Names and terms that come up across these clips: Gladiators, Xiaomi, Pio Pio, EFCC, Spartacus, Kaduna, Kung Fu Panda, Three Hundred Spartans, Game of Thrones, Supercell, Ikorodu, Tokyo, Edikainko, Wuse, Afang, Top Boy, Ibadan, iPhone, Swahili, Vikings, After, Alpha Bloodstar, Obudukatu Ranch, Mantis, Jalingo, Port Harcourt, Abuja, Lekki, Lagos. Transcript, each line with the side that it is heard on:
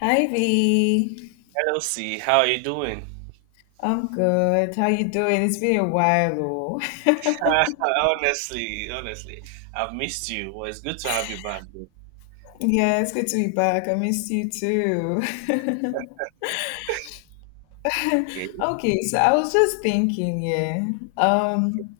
left: Hi V.
right: Hello, C. How are you doing?
left: I'm good. How you doing? It's been a while, oh.
right: Honestly, I've missed you. Well, it's good to have you back.
left: Yeah, it's good to be back. I missed you too.
right: Okay.
left: Okay, so I was just thinking, yeah. Um,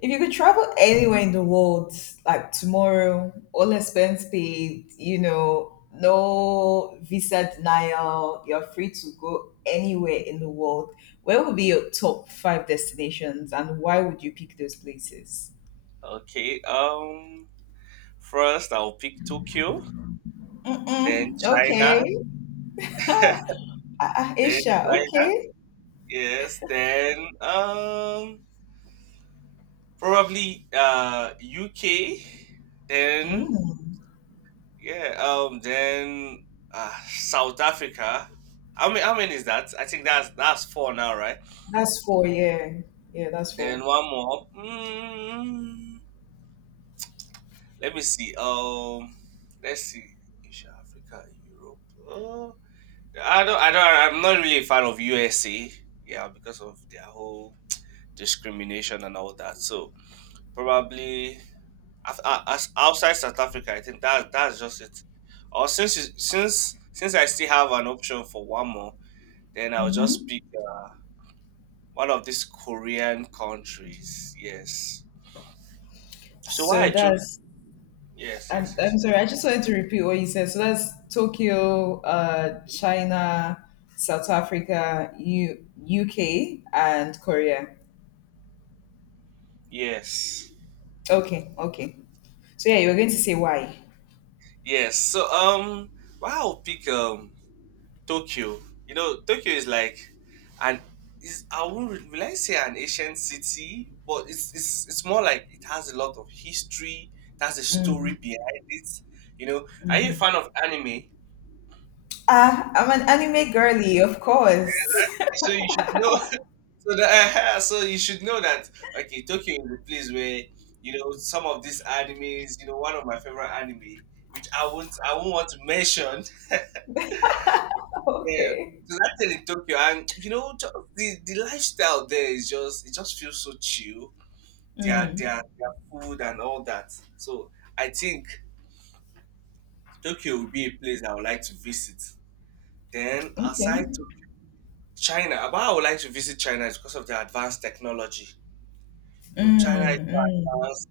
left: if you could travel anywhere in the world, like tomorrow, all expense paid, you know, no visa denial, you're free to go anywhere in the world. Where would be your top five destinations and why would you pick those places?
right: Okay. First I'll pick Tokyo, then
left: Mm-mm.
right: China,
left: Okay. Ah, ah,
right: then
left: Asia,
right: China.
left: okay.
right: Yes. Then probably UK. Then
left: Mm,
right: yeah. Then South Africa. How many? How many is that? I think that's four now, right?
left: that's four, yeah. Yeah, that's 4.
right: Then one more. Let me see. Let's see. Asia, Africa, Europe. Uh, I don't. I don't. I'm not really a fan of USA. Yeah, because of their whole discrimination and all that. So probably as outside South Africa, I think that's just it. Or since you- since I still have an option for one more, then I'll just
left: Mm-hmm.
right: pick one of these Korean countries. Yes. So why
left: So
right: I chose?
left: that's,
right: Yes.
left: I'm,
right: Yes.
left: I'm
right: Yes.
left: sorry, I just wanted to repeat what you said. So that's Tokyo, China, South Africa, U UK, and Korea.
right: Yes.
left: Okay, okay. So yeah, you were going to say why.
right: Yes. So why I'll pick Tokyo. Tokyo is like an is I wouldn't really, will I say an ancient city, but it's more like it has a lot of history. It has a story
left: Mm.
right: behind it. Are you a fan of anime?
left: Ah, I'm an anime girly, of course.
right: So you should know. So that so you should know that okay, Tokyo is a place where some of these animes. One of my favorite anime, which I won't want to mention. Yeah,
left: Okay.
right: because I think in Tokyo, and the lifestyle there is just it just feels so chill. Their
left: Mm,
right: their their food and all that. So I think Tokyo would be a place I would like to visit. Then
left: okay.
right: aside to China, but I would like to visit China is because of their advanced technology. China is
left: Mm,
right: so
left: mm.
right: advanced.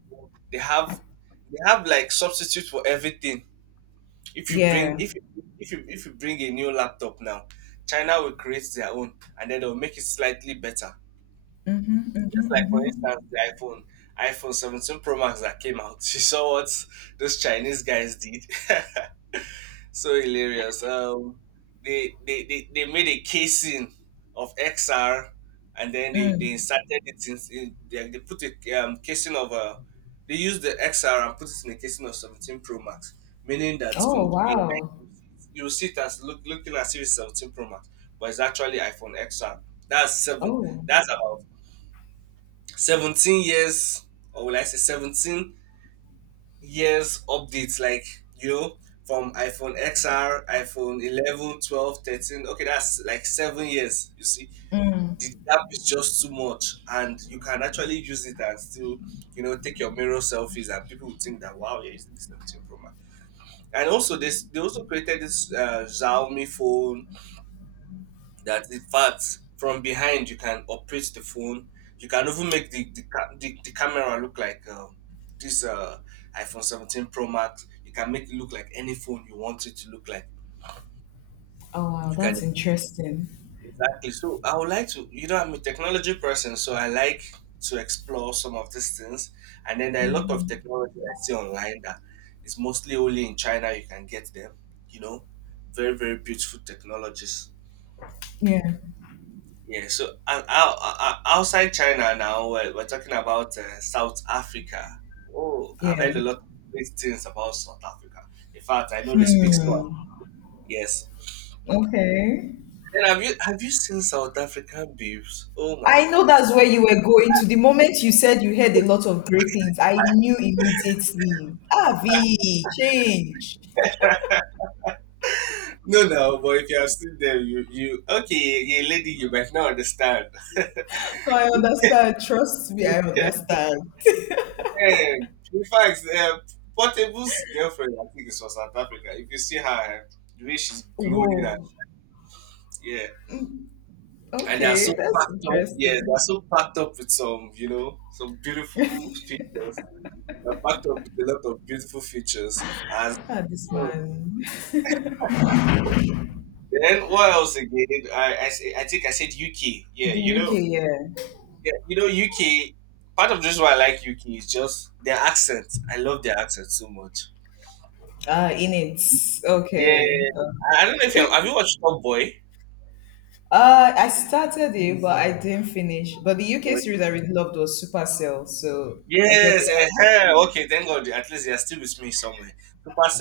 right: They have they have like substitute for everything. If you bring
left: Yeah.
right: if you, if you if you bring a new laptop now, China will create their own and then they'll make it slightly better.
left: Mm-hmm,
right: Just
left: mm-hmm,
right: like for
left: mm-hmm.
right: instance, iPhone 17 Pro Max that came out. You saw what those Chinese guys did. So hilarious. They made a casing of XR, and then they
left: Mm.
right: inserted it in. They put a casing of a. They used the XR and put it in a casing of 17 Pro Max, meaning that
left: Oh
right: from the behind
left: wow.
right: you see it as looking as if it's 17 Pro Max, but it's actually iPhone XR. That's seven.
left: Oh.
right: That's about 17 years or will I say 17 years updates like you know from iPhone XR, iPhone 11, 12, 13. Okay, that's like 7 years. You see,
left: Mm.
right: the gap is just too much, and you can actually use it and still, take your mirror selfies, and people will think that wow, you're using this 17 Pro Max. And also, this they also created this Xiaomi phone that in fact from behind you can operate the phone. You can even make the camera look like this iPhone 17 Pro Max. You can make it look like any phone you want it to look like.
left: Oh wow,
right: You
left: that's
right: can,
left: interesting.
right: exactly, so I would like to, I'm a technology person, so I like to explore some of these things. And then there are a lot of technology I see online that is mostly only in China. You can get them, you know very very beautiful technologies.
left: Yeah.
right: Yeah, so and outside China now, we're talking about South Africa. Oh, I've
left: Yeah.
right: heard a lot of great things about South Africa. In fact, I know they speak Swahili.
left: Hmm.
right: Yes.
left: Okay.
right: And have you seen South African babes? Oh my
left: I know
right: God.
left: that's where you were going to. The moment you said you heard a lot of great things, I knew immediately. Avi, change.
right: No, no, but if you have seen them, you, okay, yeah, lady, you might not understand.
left: I understand. Trust me, I understand.
right: And in fact, Portable's girlfriend, I think, is from South Africa. If you see her, the way she's glowing, and
left: Whoa.
right: yeah. And they are
left: Okay,
right: so
left: that's
right: packed up. Yeah, they
left: interesting.
right: are so packed up with some, some beautiful features. They're packed up with a lot of beautiful features. As
left: Ah, this
right: Hmm.
left: man.
right: Then, what else again? I think I said UK. Yeah,
left: The UK, yeah.
right: yeah, UK. Part of the reason why I like UK is just their accent. I love their accent so much.
left: Ah, in it.
right: Yeah,
left: Okay.
right: I don't know if have you watched Top Boy.
left: I started it, but I didn't finish. But the UK series I really loved was Supercell, so I get the
right: Yes,
left: aspect.
right: okay, thank God. At least you're still with me somewhere.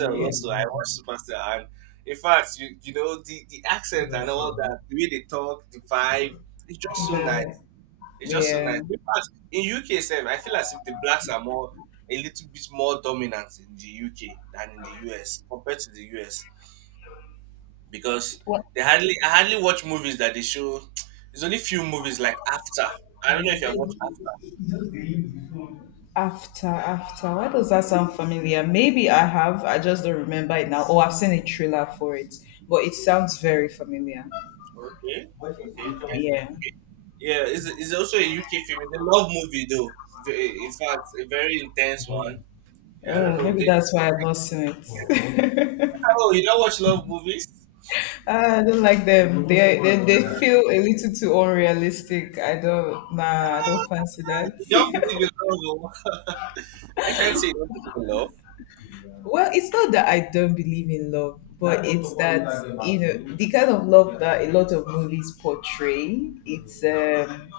left: Yeah, the,
right: also, I watched
left: yeah.
right: Supercell, and in fact, you know the accent and all that, the way they talk, the vibe, it's just so nice. It's just so nice. In fact, in UK, itself, I feel as if the blacks are more a little bit more dominant in the UK than in the US compared to the US because
left: What
right: they hardly I hardly watch movies that they show. There's only few movies like After. I don't know if you have watched After.
left: after after? Why does that sound familiar? Maybe I have. I just don't remember it now. Oh, I've seen a trailer for it, but it sounds very familiar.
right: Okay, okay.
left: Yeah.
right: Yeah, it's also a UK film. It's a love movie, though. In fact, a very intense one. I don't know.
left: Maybe that's why I've not seen it.
right: Oh, you don't watch love movies?
left: Ah, I don't like them. They feel a little too unrealistic. I don't, nah, I don't fancy
right: Ah,
left: that.
right: you don't believe in love. Oh. I can't say you don't believe in love.
left: Well, it's not that I don't believe in love, but it's that you know the kind of love that a lot of movies portray. It's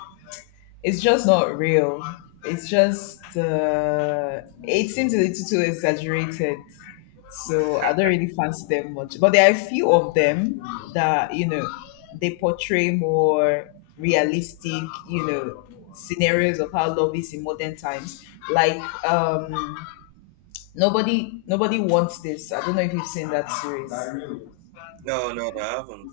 left: it's just not real. It's just it seems a little too exaggerated. So I don't really fancy them much. But there are a few of them that you know they portray more realistic, you know, scenarios of how love is in modern times. Like um, nobody wants this. I don't know if you've seen that series.
right: No, no, no, I haven't.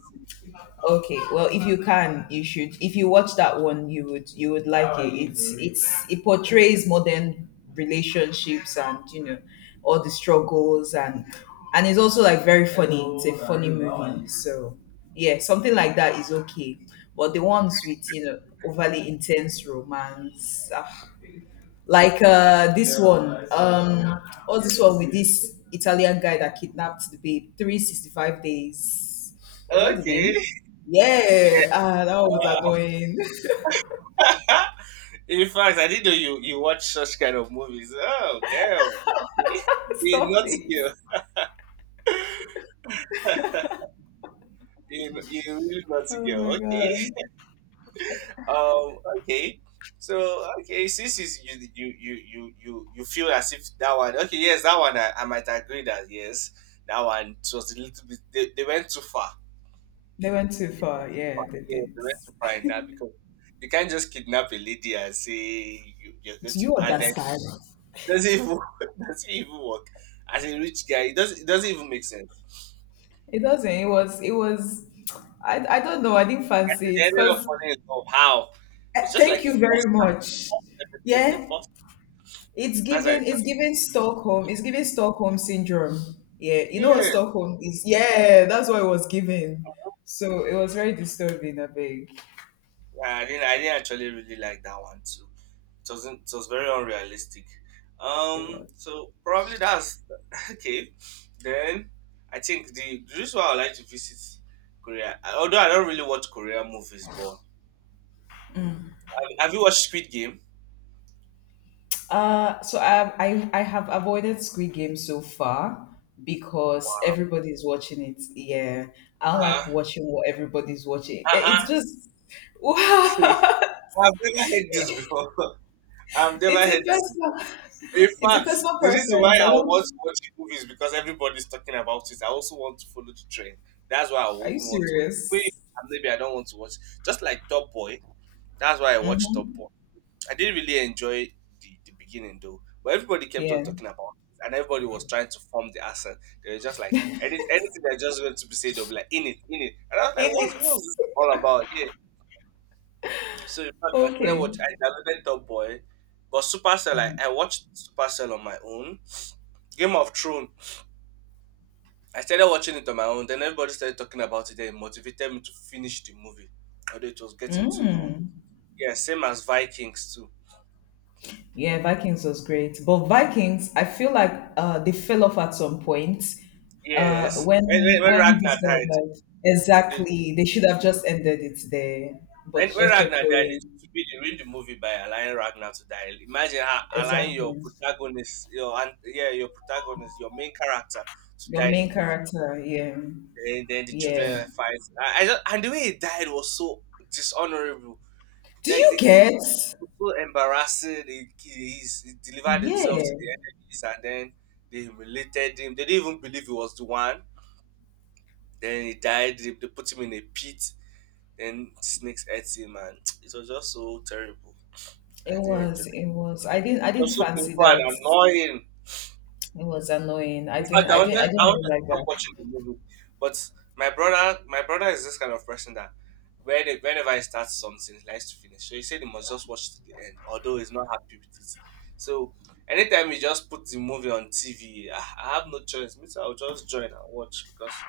left: Okay, well, if you can, you should. If you watch that one, you would, you would like it. It portrays modern relationships and you know all the struggles, and it's also like very funny. It's a funny movie, so yeah, something like that is okay. But the ones with you know overly intense romance, ah, like
right: No.
left: uh this one um what's this one with this italian guy that kidnapped the babe, 365 days, was that the
right: Okay.
left: name? Yeah, ah, that one was annoying.
right: Yeah. In fact, I didn't know you watch such kind of movies. Oh, damn. Okay. You're a
left: Stop
right: naughty
left: it.
right: girl. You're a really naughty
left: Oh my
right: girl. Okay.
left: god.
right: Okay. So okay, since is you feel as if that one. Okay. Yes, that one. I might agree that yes, that one it was a little bit. They went too far.
left: They went too far, yeah they
right: Yeah,
left: did.
right: they went too far in that because you can't just kidnap a lady and say you're going
left: Do
right: to,
left: you
right: and then it
left: understand?
right: doesn't even it doesn't even work. As a rich guy, it doesn't even make sense.
left: It doesn't. It was, it was, I don't know, I didn't
right: And then
left: fancy
right: they
left: it
right: ended up
left: because
right: falling in love. How? It's just like
left: thank you very much.
right: forced everything. He
left: Yeah.
right: forced.
left: It's
right: That's how it
left: giving, it's
right: does.
left: giving Stockholm. It's giving Stockholm syndrome. Yeah, you know what Stockholm is? Yeah, that's what it was giving. So it was very disturbing, I beg.
right: Yeah, I didn't actually really like that one too. It wasn't it was very unrealistic.
left: It was.
right: So probably that's okay. Then I think the reason why I would like to visit Korea although I don't really watch Korean movies but have you watched Squid Game?
left: Uh, so I have avoided Squid Game so far because
right: Wow.
left: everybody's watching it. Yeah. I like
right: Uh
left: watching what everybody's watching. Eh,
right: uh uh
left: it's just wow.
right: I've never heard this before. I've never
left: It's a
right: heard this.
left: personal,
right: In
left: it's a
right: fact,
left: personal
right: the reason why
left: preference. I
right: I want to
left: don't,
right: watch the movie is because everybody's talking about it. I also want to follow the trend. That's why I
left: are you
right: even want to watch it.
left: serious?
right: Maybe I don't want to watch. Just like Top Boy. That's why I watched Top
left: Mm-hmm.
right: Boy. I didn't really enjoy the beginning though. But everybody kept on
left: Yeah.
right: talking about it. And everybody was trying to form the accent. They were just like, anything that just went to be said, they'll be like, in it, in it. And I was like,
left: In
right: what's,
left: it.
right: what's this all about? Yeah. So in fact, I started
left: Okay.
right: watching, I downloaded Top Boy. But Supercell, I,
left: Hmm.
right: I watched Supercell on my own. Game of Thrones. I started watching it on my own. Then everybody started talking about it. Then it motivated me to finish the movie, although it was getting too long. Yeah, same as Vikings too.
left: Yeah, Vikings was great. But Vikings, I feel like they fell off at some point.
right: Yes, when, when, when
left: When
right: Ragnar
left: this guy
right: died,
left: died,
right: the- the- the-
left: exactly, they should have just ended it there, but
right: when,
left: they
right: when
left: just kept
right: Ragnar died,
left: going.
right: it should be the movie by allowing Ragnar to die. Imagine how allowing your
left: Exactly,
right: protagonist, yeah, your protagonist, your main character to
left: your
right: die in a
left: main
right: movie.
left: character, yeah,
right: And then the
left: yeah.
right: children fight. And the way he died was so dishonorable.
left: Do
right: Like
left: you get?
right: so embarrassing. He delivered
left: Yeah,
right: himself to the enemies and then they humiliated him. They didn't even believe he was the one. Then he died. They put him in a pit. Then snakes ate him and it was just so terrible.
left: it
right: I didn't enjoy
left: was.
right: it.
left: It was. I didn't. I
right: It
left: didn't
right: was so
left: fancy
right: painful
left: that.
right: and annoying.
left: It was annoying. I
right: In
left: didn't.
right: fact, I
left: I didn't. I
right: wanted
left: didn't
right: I
left: really
right: wanted to
left: like
right: stop
left: that.
right: watching the movie, but my brother is this kind of person that whenever I start something, he likes to finish. So he said he must just watch to the end, although he's not happy with it. So anytime he just put the movie on TV, I have no choice. Me too, I'll just join and watch because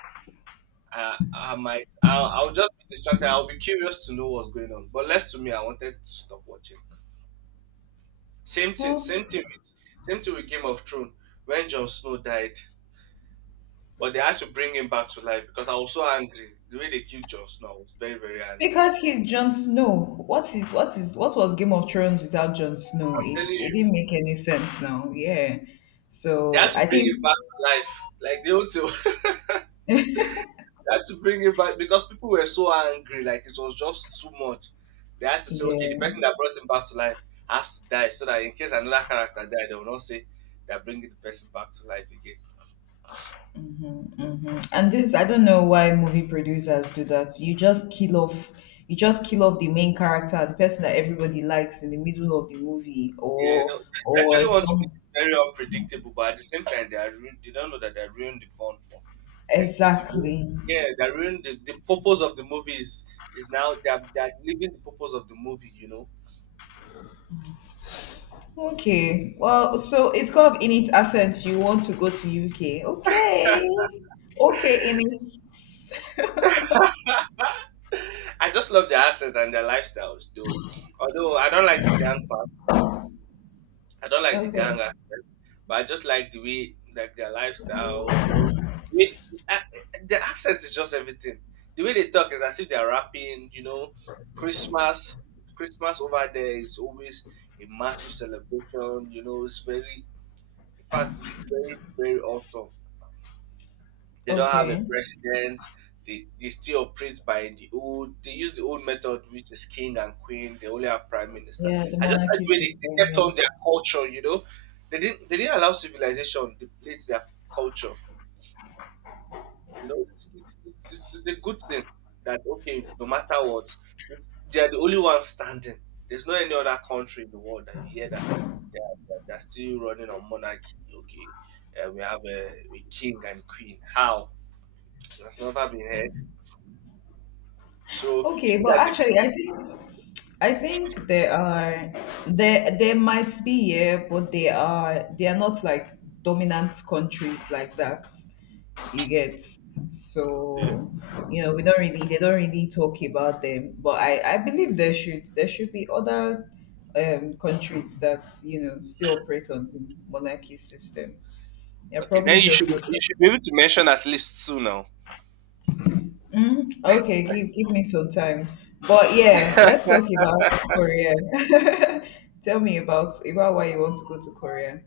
right: I might, I'll just be distracted. I'll be curious to know what's going on. But left to me, I wanted to stop watching. Same thing.
left: Well,
right: Same thing with Game of Thrones. When Jon Snow died. But they had to bring him back to life because I was so angry. The way they killed Jon Snow, I was very, very angry.
left: because he's Jon Snow. What is, what is, what was Game of Thrones without Jon Snow?
right: I'm telling
left: It's it
right: you,
left: didn't make any sense now. Yeah.
right: they
left: So
right: had to
left: I
right: bring
left: think
right: him back to life. Like they ought to, they had to bring him back because people were so angry. Like it was just too much. They had to say, okay, the
left: yeah.
right: person that brought him back to life has to die so that in case another character died, they will not say they're bringing the person back to life again.
left: Hmm. And this I don't know why movie producers do that. You just kill off, you just kill off the main character, the person that everybody likes in the middle of the movie
right: Yeah, they they
left: or
right: actually want to be
left: some,
right: very unpredictable, but at the same time, they don't know that they ruined the fun for, like the mo-
left: exactly.
right: yeah, they ruined the purpose of the movie is now they're leaving the purpose of the movie.
left: Okay. Well, so it's kind of in its essence, you want to go to UK. Okay. Okay, in its
right: I just love their assets and their lifestyles, though. Although I don't like the
left: okay.
right: gang aspect, but I just like the way, like their lifestyle. With, uh, the accent is just everything. The way they talk is as if they're rapping. Christmas, Christmas over there is always a massive celebration. In fact, it's very, very awesome. They don't have a
left: Okay.
right: president. They still operate by the old. They use the old method, which is king and queen. They only have prime minister.
left: Yeah, the
right: I just like
left: monarchy
right: the way they,
left: system,
right: they kept
left: yeah.
right: on their culture. You know, they didn't allow civilization to deplete their culture. You know, it's a good thing that okay, no matter what, they are the only ones standing. There's no any other country in the world that you hear that they are, they are still running on monarchy. Okay, we have a king and queen. How? It has never been heard. So you
left: Okay,
right: think
left: but
right: that if
left: actually I
right: you,
left: think, I think there are, there might be, yeah, but they are, they are not like dominant countries like that. You get, so you know we don't really, they don't really talk about them, but I believe there should, there should be other countries that you know still operate on the monarchy system. They're
right: okay,
left: probably
right: then you should
left: just not,
right: you should be able to mention at least two now.
left: okay, give me some time, but yeah, let's talk about korea. Tell me about why you want to go to korea.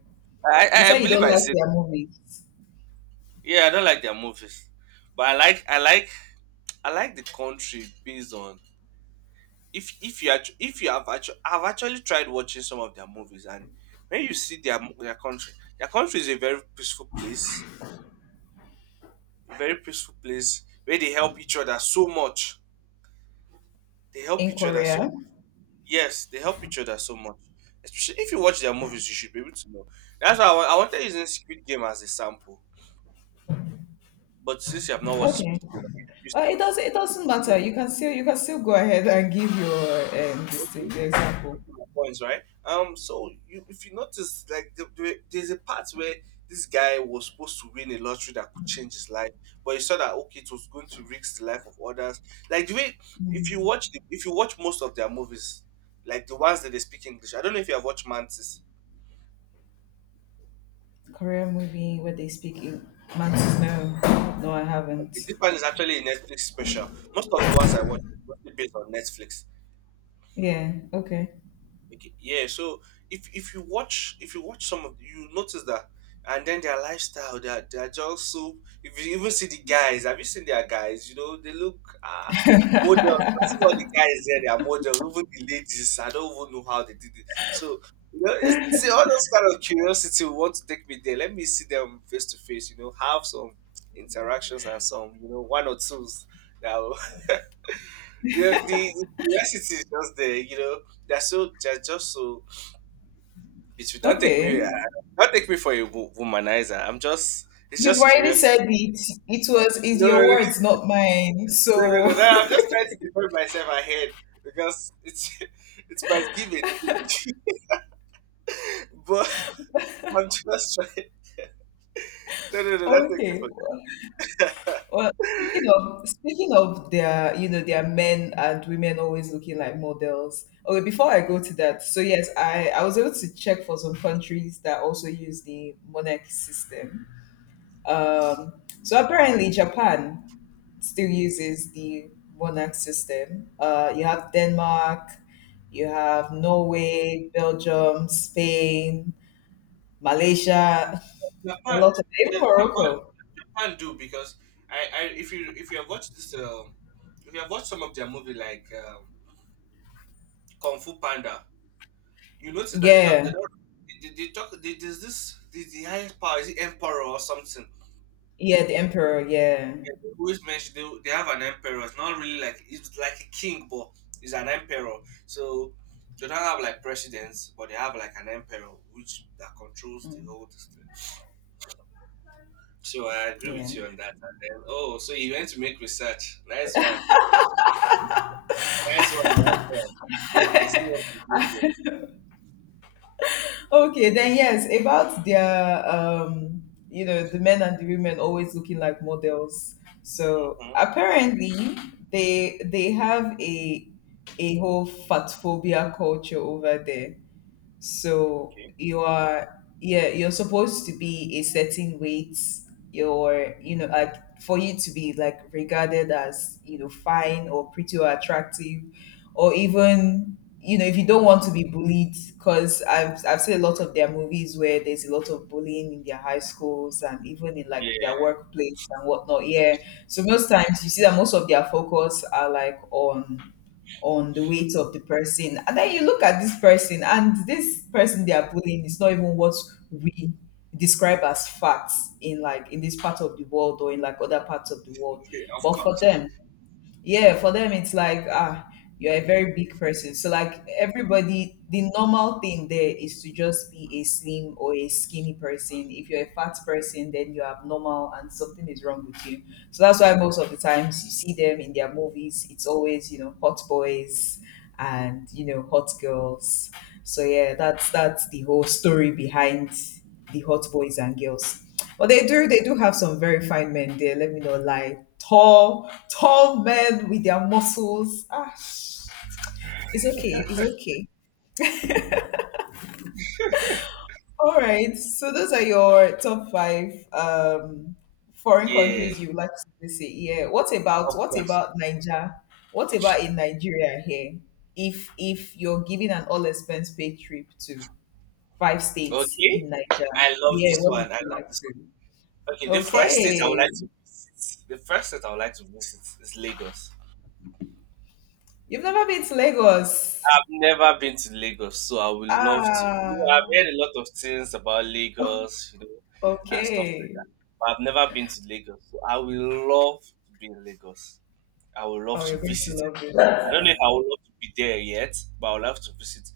right: I
left: You
right: I I
left: said you
right: believe
left: don't
right: I
left: like
right: said
left: their movies.
right: yeah. I don't like their movies, but I like the country based on if you actu- if you have actually I've actually tried watching some of their movies and when you see their country is a very peaceful place, a very peaceful place where they help each other so much. They help
left: In
right: each other
left: korea,
right: so Yes, they help each other so much. Especially if you watch their movies, you should be able to know. That's why I wanted using Squid Game as a sample. But since you have not watched
left: okay.
right: Squid Game, and you refuse to
left: It
right: watch
left: does. Not
right: Squid
left: it
right: Game.
left: doesn't matter.
right: you-
left: You can still, you can still go ahead and give your this thing
right: Okay,
left: the example.
right: okay, my points, right? So, if you notice, there's a part where this guy was supposed to win a lottery that could change his life, but he saw that okay, it was going to risk the life of others. Like the way if you watch most of their movies, like the ones that they speak English, I don't know if you have watched Mantis.
left: Korean movie where they speak in mantis. No, no, I
right: Okay,
left: haven't.
right: this one is actually a Netflix special. Most of the ones I watch are mostly based on Netflix.
left: Yeah. Okay.
right: Okay, yeah. So if you watch some of you notice that, and then their lifestyle, they are just so. If you even see the guys, have you seen their guys? You know they look models. That's all the guys there. They are models. Even the ladies, I don't even know how they did it. So you know, see all those kind of curiosity will want to take me there. Let me see them face to face. You know, have some interactions and some one or twos. That. Yeah, the curiosity is just there. They're just so between. Don't take me,
left: Okay.
right: uh, don't take me for a womanizer. It's
left: You've
right: just
left: already
right: curiosity.
left: said it. It was, it's
right: No, no,
left: your
right: no,
left: words, not mine.
right: no,
left: So
right: no, no. No. I'm just trying to defend myself ahead because it's it's my giving. but I'm just trying. No, no, no, don't take me
left: okay.
right: for that.
left: Well, speaking of their, you know, their men and women always looking like models. Okay, before I go to that, so yes, I was able to check for some countries that also use the monarchy system. Um, so apparently Japan still uses the monarch system. You have Denmark, you have Norway, Belgium, Spain, Malaysia, a
right: Japan,
left: lot of,
right: yeah,
left: even
right: Japan,
left: Morocco.
right: Japan do because if you have watched some of their movie like Kung Fu Panda. You notice that they don't
left: Yeah,
right: they don't they talk there's this the highest power is it emperor or something.
left: yeah, the emperor. Yeah.
right: Yeah, they always mention they have an emperor. It's not really like it's like a king, but it's an emperor. So they don't have like presidents, but they have like an emperor which that controls the
left: Mm.
right: whole thing. So I agree
left: Yeah.
right: with you on that. And then oh, so you went to make research. Nice one. Nice one. Nice one. Yeah, I see what you're doing there.
left: Okay, then yes, about their you know, the men and the women always looking like models. So
right: Mm-hmm.
left: apparently they have a whole fat phobia culture over there. So
right: Okay.
left: you are, yeah, you're supposed to be a certain weight. You're, you know, like, for you to be like regarded as, you know, fine or pretty or attractive, or even, you know, if you don't want to be bullied, because I've seen a lot of their movies where there's a lot of bullying in their high schools and even in like their
right: Yeah.
left: workplace and whatnot. Yeah. So most times you see that most of their focus are like on the weight of the person. And then you look at this person, and this person they are bullying is not even what we describe as facts in, like, in this part of the world or in like other parts of the world.
right: Of
left: But for
right: course.
left: them, yeah, for them it's like, ah, you're a very big person. So, like, everybody, the normal thing there is to just be a slim or a skinny person. If you're a fat person, then you're abnormal and something is wrong with you. So that's why most of the times you see them in their movies, it's always, you know, hot boys and, you know, hot girls. So yeah, that's the whole story behind the hot boys and girls. But they do have some very fine men there. Let me not lie. Tall, tall men with their muscles. Ah, it's okay. It's okay. All right. So those are your top five foreign
right: Yeah.
left: countries you would like to visit. Yeah. What about,
right: Of
left: what
right: course.
left: about Niger? What about in Nigeria here? If you're giving an all expense paid trip to five states
right: Okay,
left: in Niger,
right: I love
left: yeah,
right: this
left: what
right: one.
left: would
right: I
left: you
right: love
left: like
right: this
left: to?
right: one. Okay, the first state I would
left: Okay.
right: like to visit, the first state I would like to visit is Lagos.
left: You've never been to Lagos.
right: I've never been to Lagos, so I would love to. You know, I've
left: Ah,
right: heard a lot of things about Lagos, and stuff like
left: okay.
right: that, but I've never been to Lagos. So I would love to be in Lagos. I would love
left: Oh,
right: to
left: you're going to
right: visit.
left: love
right: I
left: it.
right: don't know if I would love to be there yet, but I would love to visit.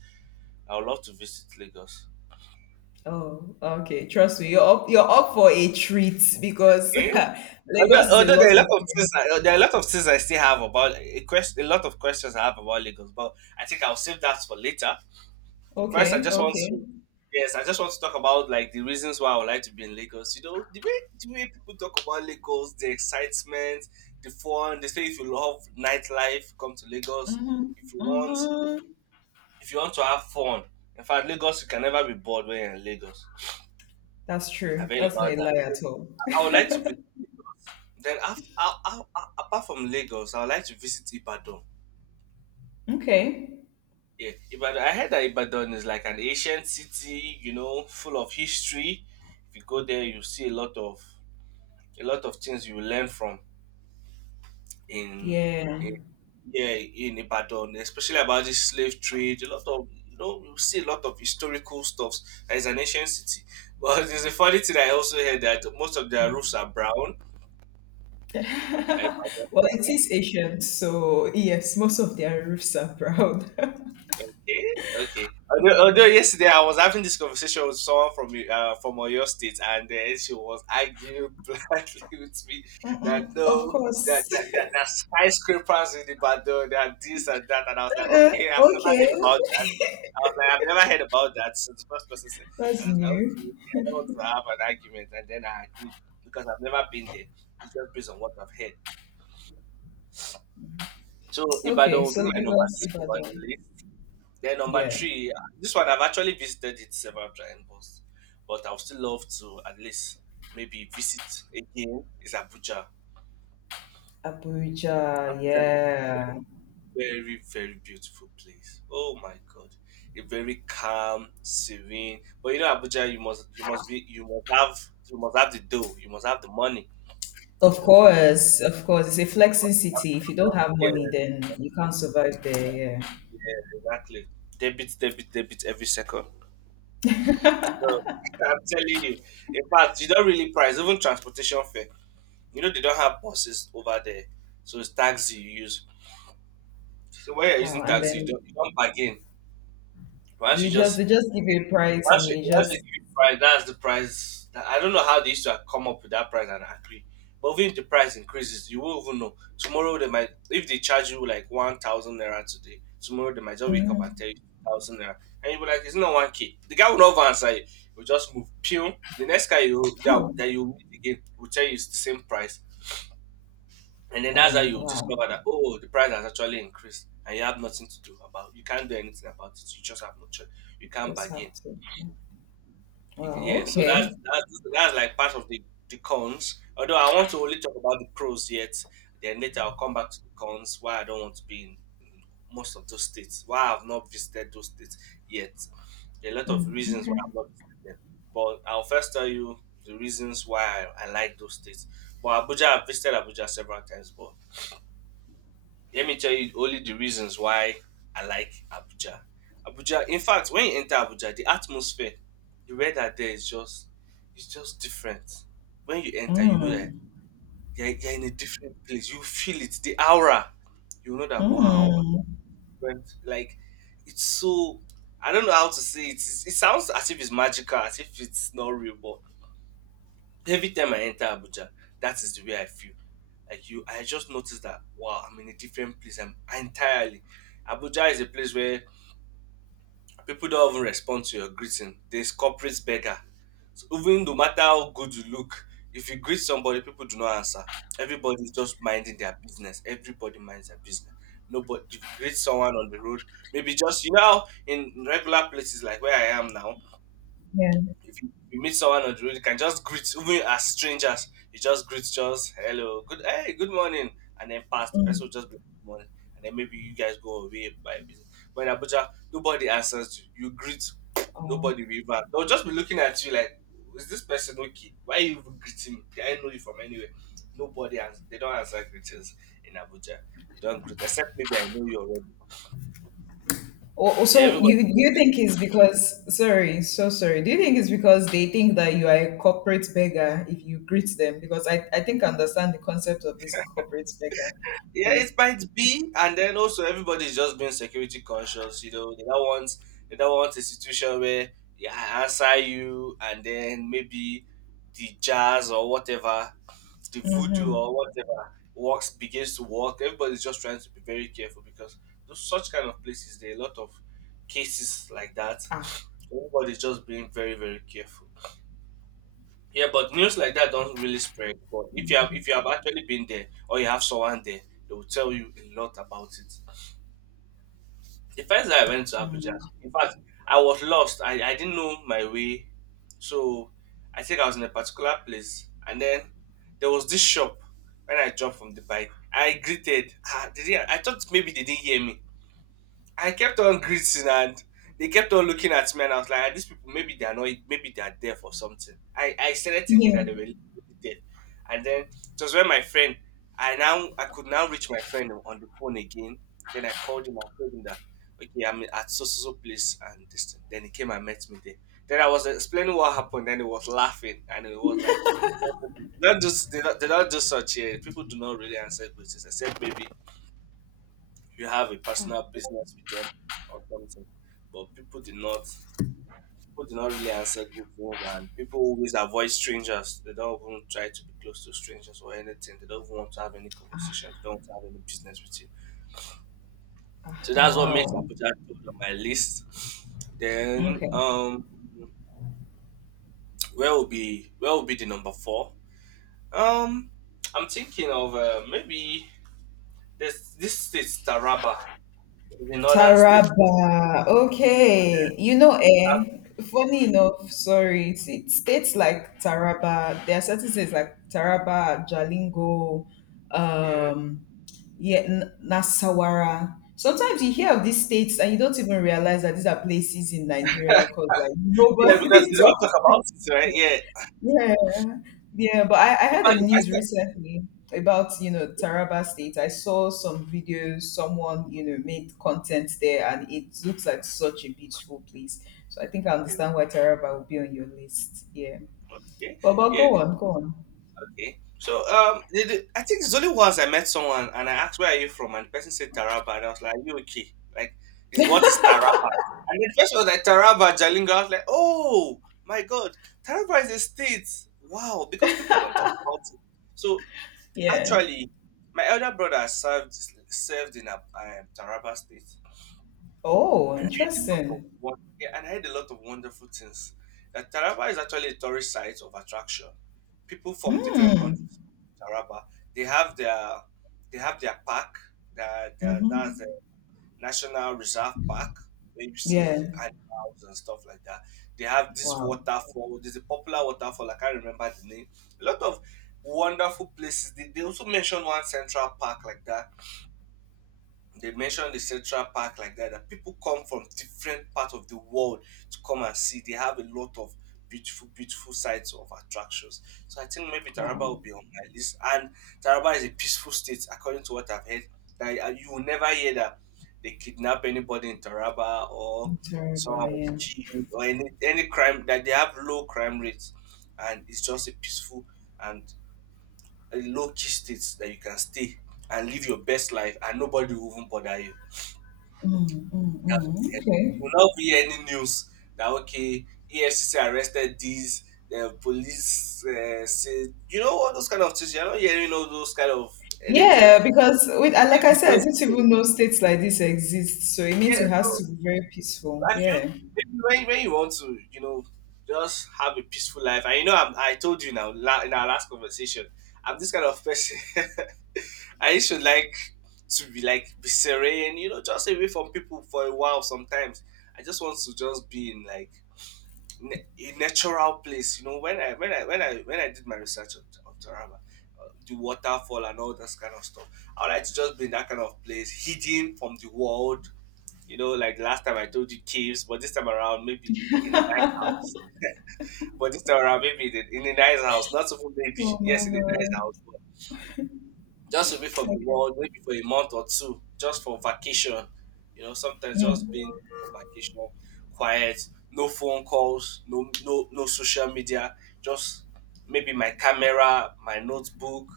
right: I would love to visit Lagos.
left: Oh, okay. Trust me, you're up for a treat because
right: Okay?
left: Lagos
right: Although,
left: is a
right: although
left: lot
right: there are
left: of
right: a lot of things,
left: things.
right: there are a lot of things I still have about a lot of questions I have about Lagos, but I think I'll save that for later. First, I
left: Okay,
right: just want
left: okay.
right: to, yes, I just want to talk about like the reasons why I would like to be in Lagos. You know, the way people talk about Lagos, the excitement, the fun. They say if you love nightlife, come to Lagos.
left: Mm-hmm,
right: If you want,
left: mm-hmm.
right: if you want to have fun, in fact, Lagos you can never be bored when you're in Lagos.
left: That's
right: I've
left: true.
right: heard
left: That's not a
right: about that.
left: lie
right: So
left: at all.
right: I would like to visit. Then after, apart from Lagos, I would like to visit Ibadan.
left: Okay.
right: Yeah, Ibadan. I heard that Ibadan is like an ancient city, full of history. If you go there, you see a lot of things you will learn from in,
left: Yeah.
right: in yeah, in Ibadan, especially about this slave trade. A lot of you know you see a lot of historical stuff. That is an ancient city. But there's a funny thing I also heard that most of their roofs are brown.
left: Well, it is Asian, so yes, most of their roofs are brown. But
right: Okay, okay. Although
left: yeah.
right: yesterday I was having this conversation with someone from Oyo State, and she was arguing blindly with me that
left: Mm-mm, of
right: no, that
left: course.
right: that, that, that skyscrapers in Ibadan, that this and that, and I was like, okay, I've never
left: Okay.
right: heard about that. I was like, I've never heard about that. So the first person said,
left: That's
right: and I was like,
left: new.
right: okay, okay, I don't want to have an argument, and then I agreed because I've never been there. It's just based on what I've heard. So Ibadan
left: Okay,
right: will
left: so
right: be my number
left: Lagos,
right: two on
left: Ibadan.
right: the list. Then number
left: Yeah.
right: three, this one I've actually visited it several times, but I would still love to at least maybe visit again. Is Abuja.
left: Abuja,
right: Abuja is a
left: yeah.
right: very very beautiful place. Oh my God, a very calm, serene. But you know Abuja, you must have the dough. You must have the money.
left: Of
right: You know.
left: course, of course. It's a flexing city. If you don't
right: Abuja,
left: have money,
right: yes,
left: then you can't survive there, yeah.
right: yes, exactly. Debit, debit, debit every second. So I'm telling you. In fact, you don't really price even transportation fare. You know they don't have buses over there, so it's taxi you use. So when you're
left: Oh,
right: using
left: and
right: taxi, you
left: then
right: don't you don't bargain. Once
left: you
right: you
left: just,
right: just
left: they just give you a price
right: once
left: and
right: you
left: you
right: once they
left: just,
right: give you price, that's the price. That, I don't know how they used to come up with that price and agree. But even if the price increases, you won't even know. Tomorrow they might if they charge you like 1,000 naira today. Tomorrow they might just wake up and tell you thousand naira, and you'll be like, it's not 1K. The guy will not even answer you. He'll just move. Pew. The next guy
left: oh,
right: that you meet again will tell you it's the same price. And then
left: oh
right: that's how you
left: wow.
right: discover that oh the price has actually increased and you have nothing to do about you can't do anything about it. You just have no choice. You can't
left: Just have
right: bargain.
left: to.
right: You ca-
left: Wow,
right: yeah, so that's
left: okay.
right: that's that's like part of the cons. Although I want to only talk about the pros yet, then later I'll come back to the cons why I don't want to be in most of those states. Why I've not visited those states yet. There are a lot of
left: Mm,
right: reasons why
left: okay.
right: I've not visited them. But I'll first tell you the reasons why I like those states. But Abuja, I've visited Abuja several times, but let me tell you only the reasons why I like Abuja. Abuja, in fact, when you enter Abuja, the atmosphere, the weather there is just it's just different. When you enter, you know that
left: Mm.
right: you're in a different place. You feel it, the aura. You know that, wow, I'm
left: Mm.
right: different. Like it's so. I don't know how to say it. It sounds as if it's magical, as if it's not real. But every time I enter Abuja, that is the way I feel. Like you, I just noticed that, wow, I'm in a different place. I'm entirely. Abuja is a place where people don't even respond to your greeting. There's corporate beggar. So even no matter how good you look, if you greet somebody, people do not answer. Everybody's just minding their business. Everybody minds their business. Nobody if you greet someone on the road, maybe just you know how in regular places like where I am now,
left: Yeah.
right: if you meet someone on the road, you can just greet, even as strangers. You just greet, just hello, good, hey, good morning, and then pass. The person will just be like, good morning, and then maybe you guys go away by business. But in Abuja, nobody answers you. You greet,
left: Oh.
right: nobody will even. They'll just be looking at you like, is this person okay? Why are you even greeting me? I know you from anywhere? Nobody answers. They don't answer greetings in Abuja. You don't greet, except maybe I know you already.
left: Or
right: Yeah,
left: so
right: everybody.
left: you, do you think it's because, sorry, so sorry. Do you think it's because they think that you are a corporate beggar if you greet them? Because I think I understand the concept of this corporate beggar
right: Yeah,
left: thing.
right: it might be, and then also everybody's just being security conscious. You know, they don't want a situation where, yeah, I answer you, and then maybe the jazz or whatever, the voodoo or whatever works begins to work. Everybody's just trying to be very careful because those such kind of places there are a lot of cases like that.
left: Ah,
right: Everybody's just being very, very careful. Yeah, but news like that don't really spread. But if you have actually been there or you have someone there, they will tell you a lot about it. The first time I went to Abuja, in fact, I was lost. I didn't know my way. So I think I was in a particular place and then there was this shop when I dropped from the bike. I greeted, ah, did they, didn't, I thought maybe they didn't hear me. I kept on greeting and they kept on looking at me and I was like, "Ah, these people, maybe they're not, maybe they're deaf or something. I started thinking
left: yeah.
right: that they were literally deaf. And then it was when my friend, I now, I could now reach my friend on the phone again. Then I called him and told him that, okay, I'm at so, so, so place and this thing. Then he came and met me there. Then I was explaining what happened. Then he was laughing and it was like, don't, do- they don't do such here. People do not really answer questions except maybe you have a personal business with them or something. But people did not really answer good things and people always avoid strangers. They don't even try to be close to strangers or anything. They don't even want to have any conversation. They don't want to have any business with you.
left: Ah,
right: So
left: now
right: that's what makes
left: wow.
right: Abuja top on my list. Then
left: Okay.
right: where will be the number four? Um I'm thinking of maybe this state Taraba. It's a northern state.
left: Taraba. Okay. You know,
right: Uh,
left: eh, funny enough, sorry. See, states like Taraba, there are certain states like Taraba, Jalingo,
right: yeah.
left: um, yeah, N- Nasawara. Sometimes you hear of these states and you don't even realize that these are places in Nigeria because like
right: Yeah, because
left: nobody
right: they don't
left: talks
right: talk about it, right? Yeah.
left: yeah, yeah, but I
right: In
left: had a
right: fact,
left: news
right: the
left: recently about, you know,
right: first
left: Taraba State. I saw some videos, someone, made content there and it looks like such a beautiful place. So I think I
right: time.
left: understand why Taraba will be on your list. Yeah.
right: Okay.
left: But
right: Yeah.
left: go on, go on.
right: Okay. So I think it's only once I met someone and I asked where are you from, and the person said Taraba, and I was like, are you okay? Like, is what is Taraba? And the person was like Taraba, Jalingo. I was like, oh my god, Taraba is a state. Wow, because people don't talk about it. So
left: Yeah.
right: actually, my elder brother served in a, Taraba state.
left: Oh,
right: And I heard a lot of
left: interesting.
right: yeah, and I heard a lot of wonderful things. That Taraba is actually a tourist site of attraction. People from different
left: Mm.
right: countries come to Taraba. They have their they have their park. That's
left: Mm-hmm.
right: the National Reserve Park where you
left: Yeah.
right: see animals and stuff like that. They have this
left: Wow.
right: waterfall. There's a popular waterfall. I can't remember the name. A lot of wonderful places. They also mentioned one central park like that they mentioned the Central Park like that, that people come from different parts of the world to come and see. They have a lot of beautiful, beautiful sites of attractions. So I think maybe Taraba
left: Wow.
right: will be on my list. And Taraba is a peaceful state, according to what I've heard. That you will never hear that they kidnap anybody in Taraba or
left: Taraba,
right: someone was
left: yeah.
right: killed or any crime. That they have low crime rates, and it's just a peaceful and a low key state that you can stay and live your best life, and nobody will even bother you.
left: Mm, mm,
right: That
left: mm.
right: will
left: Okay.
right: not be any news that, okay, EFCC arrested these the police, say, you know, all those kind of things. You're not hearing all those kind of anything.
left: Yeah, because with and like
right: It
left: I
right: is
left: said, I didn't
right: just,
left: even know states like this exist. So it means
right: yeah.
left: it has to
right: So
left: be very peaceful.
right: I feel
left: Yeah.
right: maybe when you want to, you know, just have a peaceful life. And you know I'm, I told you now in our last conversation I'm this kind of person. I used to like to be like be serene, you know, just away from people for a while sometimes. I just want to just be in like a natural place. You know, when I did my research of Taraba, the waterfall and all that kind of stuff, I would like to just be in that kind of place, hidden from the world. You know, like last time I told you caves, but this time around maybe in a nice house. But this time around maybe in in a nice house, not even maybe
left: Oh my
right: yes in a nice
left: God.
right: house, just away from the
left: Okay.
right: world, maybe for a month or two, just for vacation. You know, sometimes just
left: Mm.
right: being for vacation, quiet, no phone calls, no social media, just maybe my camera, my notebook,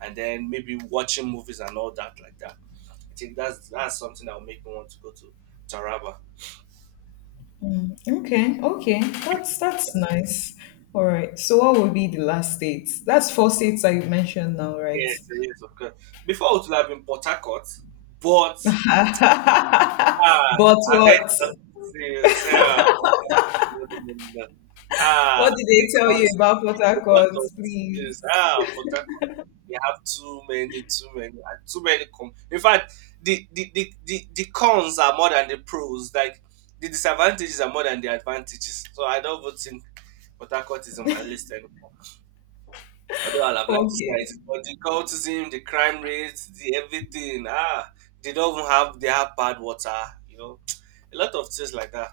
right: and then maybe watching movies and all that like that. I think that's something that will make me want to go to Taraba.
left: Okay. Okay. That's nice. All right. So what would be the last states? That's four states I mentioned now, right?
right: Yes, yes, of course. Before it would have been Port Harcourt, but,
left: But
right: ah, I've heard
left: what?
right: a lot of things. Yeah, but I'm not in the- ah,
left: What did they tell you
right: because
left: about Port
right: a lot
left: Harcourt,
right: of
left: please?
right: things. Ah, but they have too many. In fact, the cons are more than the pros. Like the disadvantages are more than the advantages. So I don't even think Port Harcourt is on my list anymore. Although I'd have liked to see
left: Okay.
right: it, but the cultism, the crime rates, the everything, ah, they don't even have they have bad water, you know, a lot of things like that.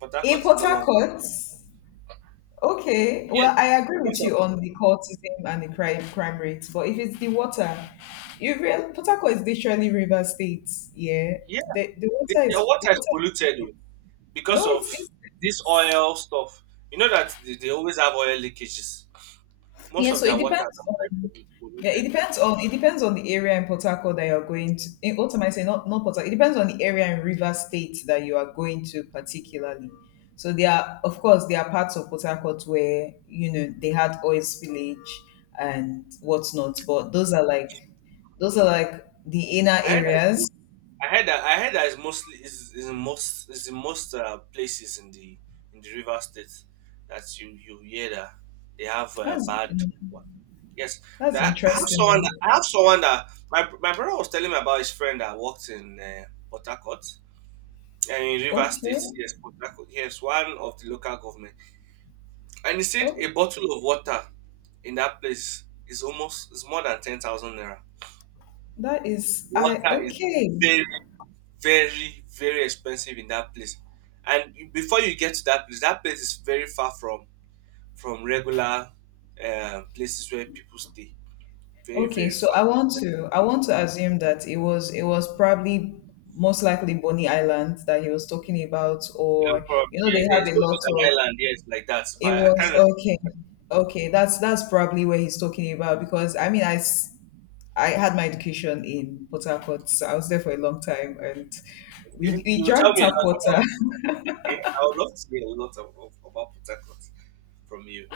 right: But that court
left: In
right: is
left: Port
right: no longer.
left: Harcourt? Okay,
right: Yeah,
left: well, I agree
right: because
left: with
right: of,
left: you on the cultism and the crime rates, but if it's the water, you real Port Harcourt is literally river states. Yeah,
right: yeah,
left: the water
right: the
left: is the
right: water is
left: water
right: polluted,
left: is
right: oh,
left: No,
right: because
left: it
right: of this
left: isn't.
right: oil stuff. You know that they always have oil leakages. Most
left: Yeah,
right: of
left: so it
right: their water are
left: depends
right: very
left: on yeah, it
right: polluted.
left: depends on it depends on the area in Port Harcourt that you're going to. In, what am I saying? Not Port Harcourt. It depends on the area in River State that you are going to particularly. So there are, of course, there are parts of Port Harcourt where you know they had oil spillage and whatnot, but those are like the inner
right: I heard that
left: areas.
right: I heard that it's mostly is in most places in the river state that you hear that they have a
left: That's
right: bad one. Yes,
left: that's
right: that
left: interesting. Though.
right: I have someone that my brother was telling me about his friend that worked in Port Harcourt and in River
left: Okay.
right: State. Yes, Port Harcourt. Yes, one of the local government, and he said
left: Oh,
right: a bottle of water in that place is almost is more than 10,000 naira.
left: that is I
right: Water is
left: okay.
right: very very expensive in that place and before you get to that place is very far from regular places where people stay very
left: Okay,
right: very
left: so
right: far.
left: I want to assume that it was probably most likely Bonny Island that he was talking about,
right: Yeah,
left: or you
right: probably,
left: know they
right: yes, yes.
left: have a
right: It's
left: lot
right: almost an
left: of
right: island, yes, like that
left: it
right: but I
left: was
right: can't
left: okay, okay that's probably where he's talking about because I mean I s- I had my education in Port Harcourt, so I was there for a long time and
right: remember.
left: we
right: Okay,
left: we
right: you tell
left: drank
right: me a
left: tap
right: lot about.
left: water.
right: Okay, I would love to hear a lot of about Port Harcourt from you.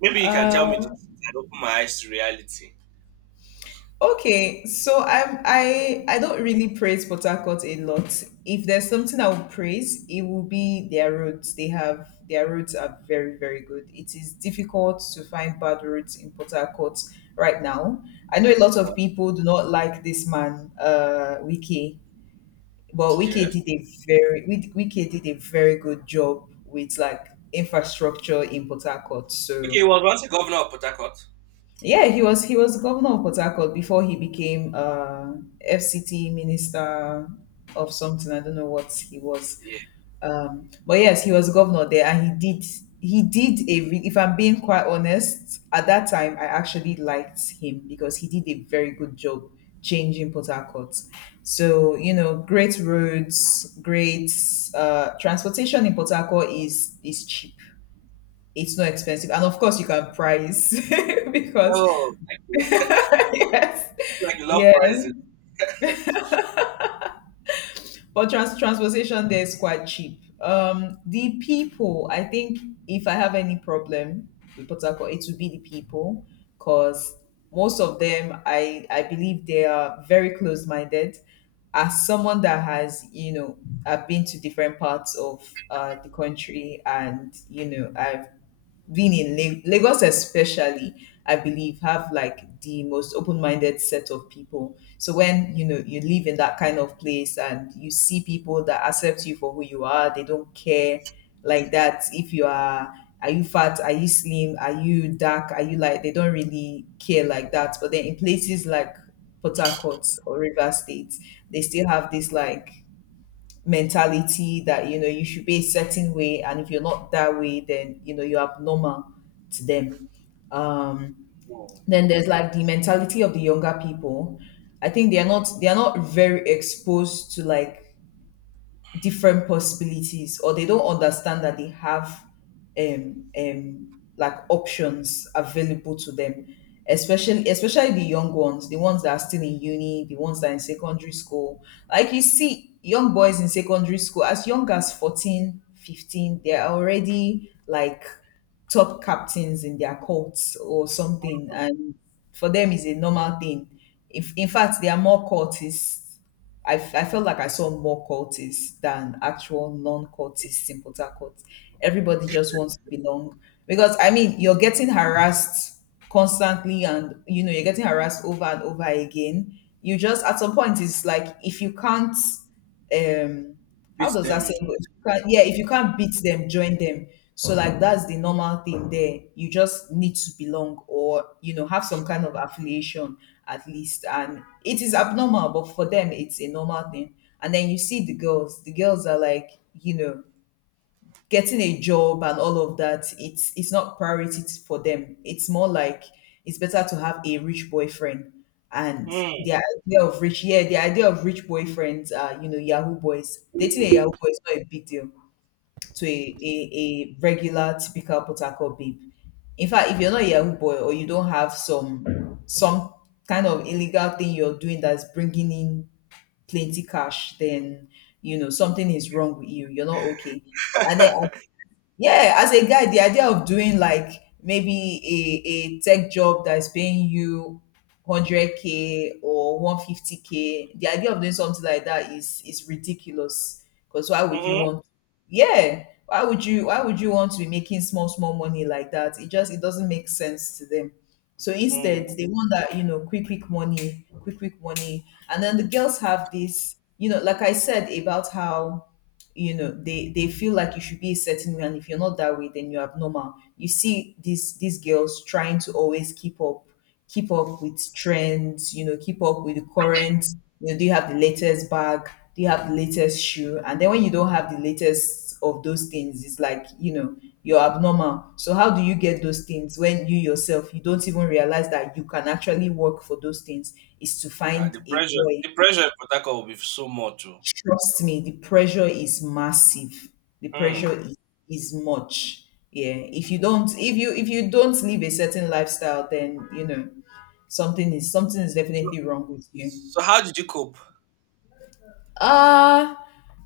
right: Maybe you can tell me this. Truth and open my eyes to reality.
left: Okay, so I don't really praise Port Harcourt a lot. If there's something I would praise, it will be their roads. They have their roads are very very good. It is difficult to find bad roads in Port Harcourt right now. I know a lot of
right: What?
left: people do not like this man, Wiki, but Wiki
right: Yes.
left: did a very Wiki did a very good job with like infrastructure in Port Harcourt. So
right: Okay, was once a governor of Port Harcourt.
left: yeah, he was governor of Port Harcourt before he became FCT minister of something. I don't know what he was.
right: Yeah.
left: But yes, he was governor there, and he did a. Re- if I'm being quite honest, at that time I actually liked him because he did a very good job changing Port Harcourt. So you know, great roads, great transportation in Port Harcourt is cheap. It's not expensive, and of course you can price because
right: Oh, okay.
left: yes,
right: It's like love
left: yes.
right: pricing.
left: But trans- transportation there is quite cheap. The people, I think, if I have any problem with Port Harcourt, it would be the people, because most of them, I believe they are very close-minded. As someone that has, you know, I've been to different parts of the country, and you know, I've being in La- Lagos, especially, I believe, have like the most open minded set of people. So when you know you live in that kind of place and you see people that accept you for who you are, they don't care like that if you are. Are you fat? Are you slim? Are you dark? Are you light? They don't really care like that. But then in places like Port Harcourt or River State, they still have this like mentality that you know you should be a certain way and if you're not that way then you know you're abnormal to them, um then there's like the mentality of the younger people. I think they are not very exposed to like different possibilities or they don't understand that they have um um like options available to them, especially the young ones, the ones that are still in uni, the ones that are in secondary school. Like you see young boys in secondary school as young as 14, 15, they're already like top captains in their courts or something, and for them is a normal thing. If in fact they are more courtists, I, f- I felt like I saw more cultists than actual non-cultists in Port Harcourt. Everybody just wants to belong because I mean you're getting harassed constantly, and you know you're getting harassed over and over again. You just at some point it's like if you can't um how
right: Beat
left: does that
right: them
left: saying
right: usually.
left: If you can't- yeah, if you can't beat them, join them. So like that's the normal thing there. You just need to belong or you know have some kind of affiliation at least. And it is abnormal, but for them it's a normal thing. And then you see the girls. The girls are like, you know, getting a job and all of that, it's not priority for them, it's more like it's better to have a rich boyfriend, and
right: Hmm.
left: the idea of rich, yeah, the idea of rich boyfriends, you know, yahoo boys, dating a yahoo boy is not a big deal to a regular typical potako babe. In fact if you're not a yahoo boy or you don't have some kind of illegal thing you're doing that's bringing in plenty cash, then you know something is wrong with you, you're not okay. And then yeah, as a guy, the idea of doing like maybe a tech job that is paying you 100k or 150k, the idea of doing something like that is ridiculous. Because why would you
right: Hmm.
left: want? Yeah, why would you want to be making small small money like that? It just it doesn't make sense to them. So instead,
right: Hmm.
left: they want that you know quick money, quick money, and then the girls have this you know like I said about how you know they feel like you should be a certain way and if you're not that way then you're abnormal. You see these girls trying to always keep up with trends, you know, keep up with the current, you know, do you have the latest bag, do you have the latest shoe, and then when you don't have the latest of those things it's like you know you're abnormal. So how do you get those things when you yourself you don't even realize that you can actually work for those things is to
right: Ah,
left: find a boy.
right: the pressure in Port Harcourt will be so much. Oh.
left: Trust me, the pressure is massive. The pressure
right: Hmm.
left: is much. Yeah. If you don't live a certain lifestyle, then you know something is
right: So,
left: definitely wrong with you.
right: so how did you cope?
left: Uh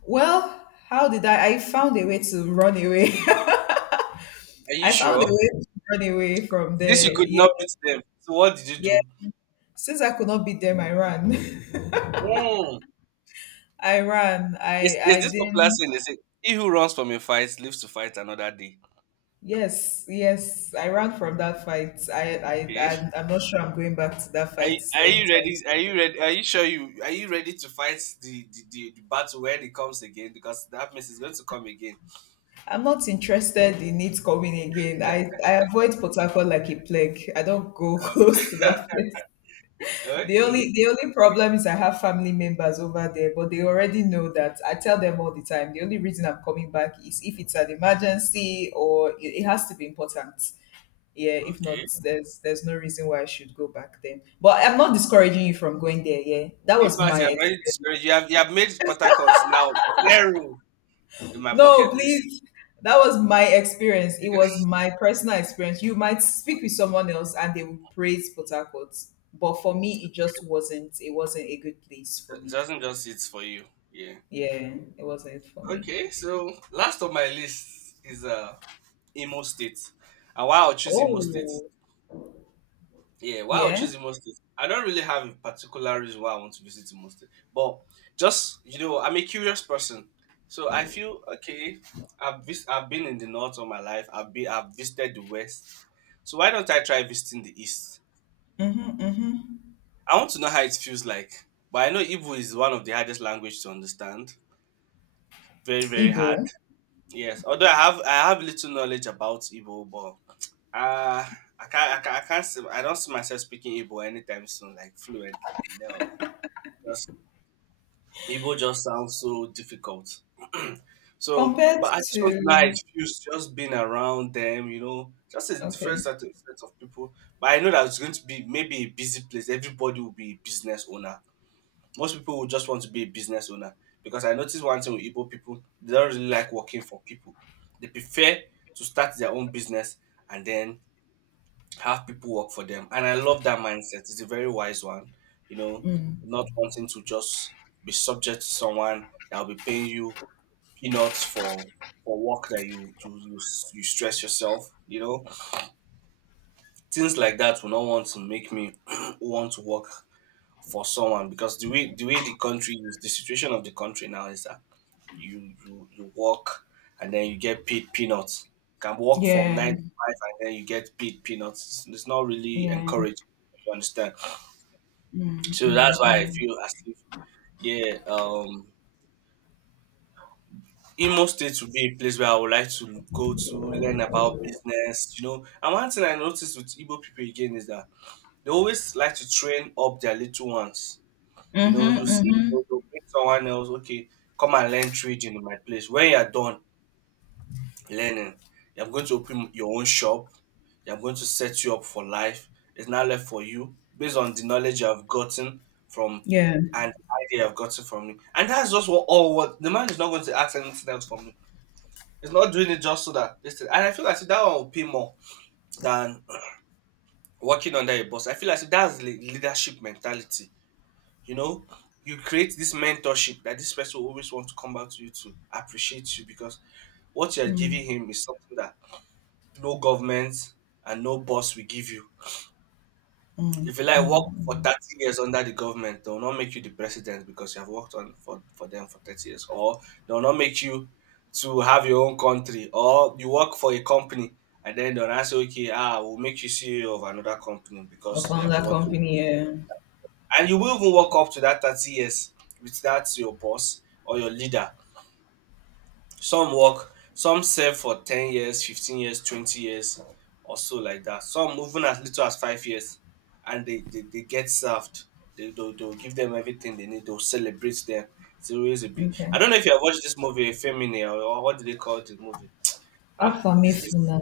left: well, how did I found a way to run away.
right: Are you
left: I found a
right: sure?
left: way to run away from
right: Since you
left: there.
right: could
left: Yeah,
right: not beat them, so what did you
left: yeah.
right: do?
left: Since I could not beat them, I ran.
right: Hmm.
left: I ran.
right: Is
left: I
right: this popular
left: didn't
right: saying? They say, "He who runs from a fight lives to fight another day."
left: Yes, yes, I ran from that fight. I, I,
right: Okay.
left: I'm, I'm not sure I'm going back to that fight
right: Are you
left: anytime
right: ready?
left: soon.
right: Are you ready? Are you sure you are you ready to fight the battle when it comes again? Because that means it's going to come again.
left: I'm not interested in it coming again. I avoid Port Harcourt like a plague. I don't go
right: Uh,
left: close to that place. The only,
right: okay.
left: the only problem is I have family members over there, but they already know that. I tell them all the time. The only reason I'm coming back is if it's an emergency or it has to be important. Yeah, if not
right: Okay.
left: there's no reason why I should go back then, but I'm not discouraging you from going there. Yeah, that
right: In
left: was
right: fact,
left: my
right: you have already
left: experience.
right: discouraged. You have made Port Harcourt now zero in my
left: No
right: bucket list.
left: please, that was my experience, it was my personal experience, you might speak with someone else and they will praise Port Harcourt, but for me it just wasn't, it wasn't a good place for
right: It
left: me.
right: doesn't just it for you. Yeah.
left: Yeah, it wasn't for me.
right: Okay, so last on my list is Imo State. And why I'll choose Imo State.
left: Oh
right: Yeah, why I'll
left: yeah.
right: choose Imo State. I don't really have a particular reason why I want to visit Imo State. But just, I'm a curious person. So I feel okay, I've been in the north all my life, I've visited the west. So why don't I try visiting the east?
left: Mm-hmm, mm-hmm.
right: I want to know how it feels like, but I know Igbo is one of the hardest language to understand. Very, very hard.
left: Igbo
right: Yes. Although I have little knowledge about Igbo, but uh, I don't see myself speaking Igbo anytime soon, like fluently. No, because Igbo just sounds so difficult. So,
left: compared
right: but I just want to know how
left: to
right: it feels just being around them. You know, just a different
left: okay.
right: set of people. But I know that it's going to be maybe a busy place. Everybody will be a business owner. Most people would just want to be a business owner, because I noticed one thing with Igbo people, they don't really like working for people. They prefer to start their own business and then have people work for them. And I love that mindset. It's a very wise one, you know, not wanting to just be subject to someone that will be paying you peanuts for work that you stress yourself. Things like that will not want to make me want to work for someone, because the way the country is, the situation of the country now is that you work and then you get paid peanuts. Can work from
left: Yeah.
right: nine to five and then you get paid peanuts. It's not really
left: Yeah.
right: encouraged. You understand?
left: Mm,
right: So
left: mm,
right: that's why I
left: mm.
right: feel as if, yeah, Imo State would be a place where I would like to go to learn about business. You know, and one thing I noticed with Igbo people again is that they always like to train up their little ones. You
left: Mhm,
right: know, you see,
left: mhm.
right: they'll bring someone else. Okay, come and learn trading in my place. When you're done learning, you're going to open your own shop. You're going to set you up for life. It's now left for you based on the knowledge you have gotten from,
left: Yeah.
right: and the idea you have gotten from me. And that's just what, all what the man is not going to ask anything else from me. It's not doing it just so that this thing. And I feel like that one will pay more than working under a boss. I feel like that's the leadership mentality. You know, you create this mentorship that this person will always want to come back to you to appreciate you, because what you're giving him is something that no government and no boss will give you.
left: Mm,
right: If you
left: mm,
right: like work for
left: mm.
right: 30 years under the government, they'll not make you the president because you have worked on for them for 30 years. Or they'll not make you to have your own country. Or you work for a company and then they'll now say, okay, we'll make you CEO of another company
left: Or
right: because you
left: found
right: have been
left: that
right: working.
left: company, yeah.
right: And you will even work up to that 30 years with that your boss or your leader. Some work, some serve for 10 years, 15 years, 20 years, or so like that. Some even as little as 5 years, and they get served. They'll give them everything they need, they'll celebrate them. It's always a big.
left: Okay.
right: I don't know if you have watched this movie, Femini, or what do they call the movie? Ah, this.
left: Afamifuna.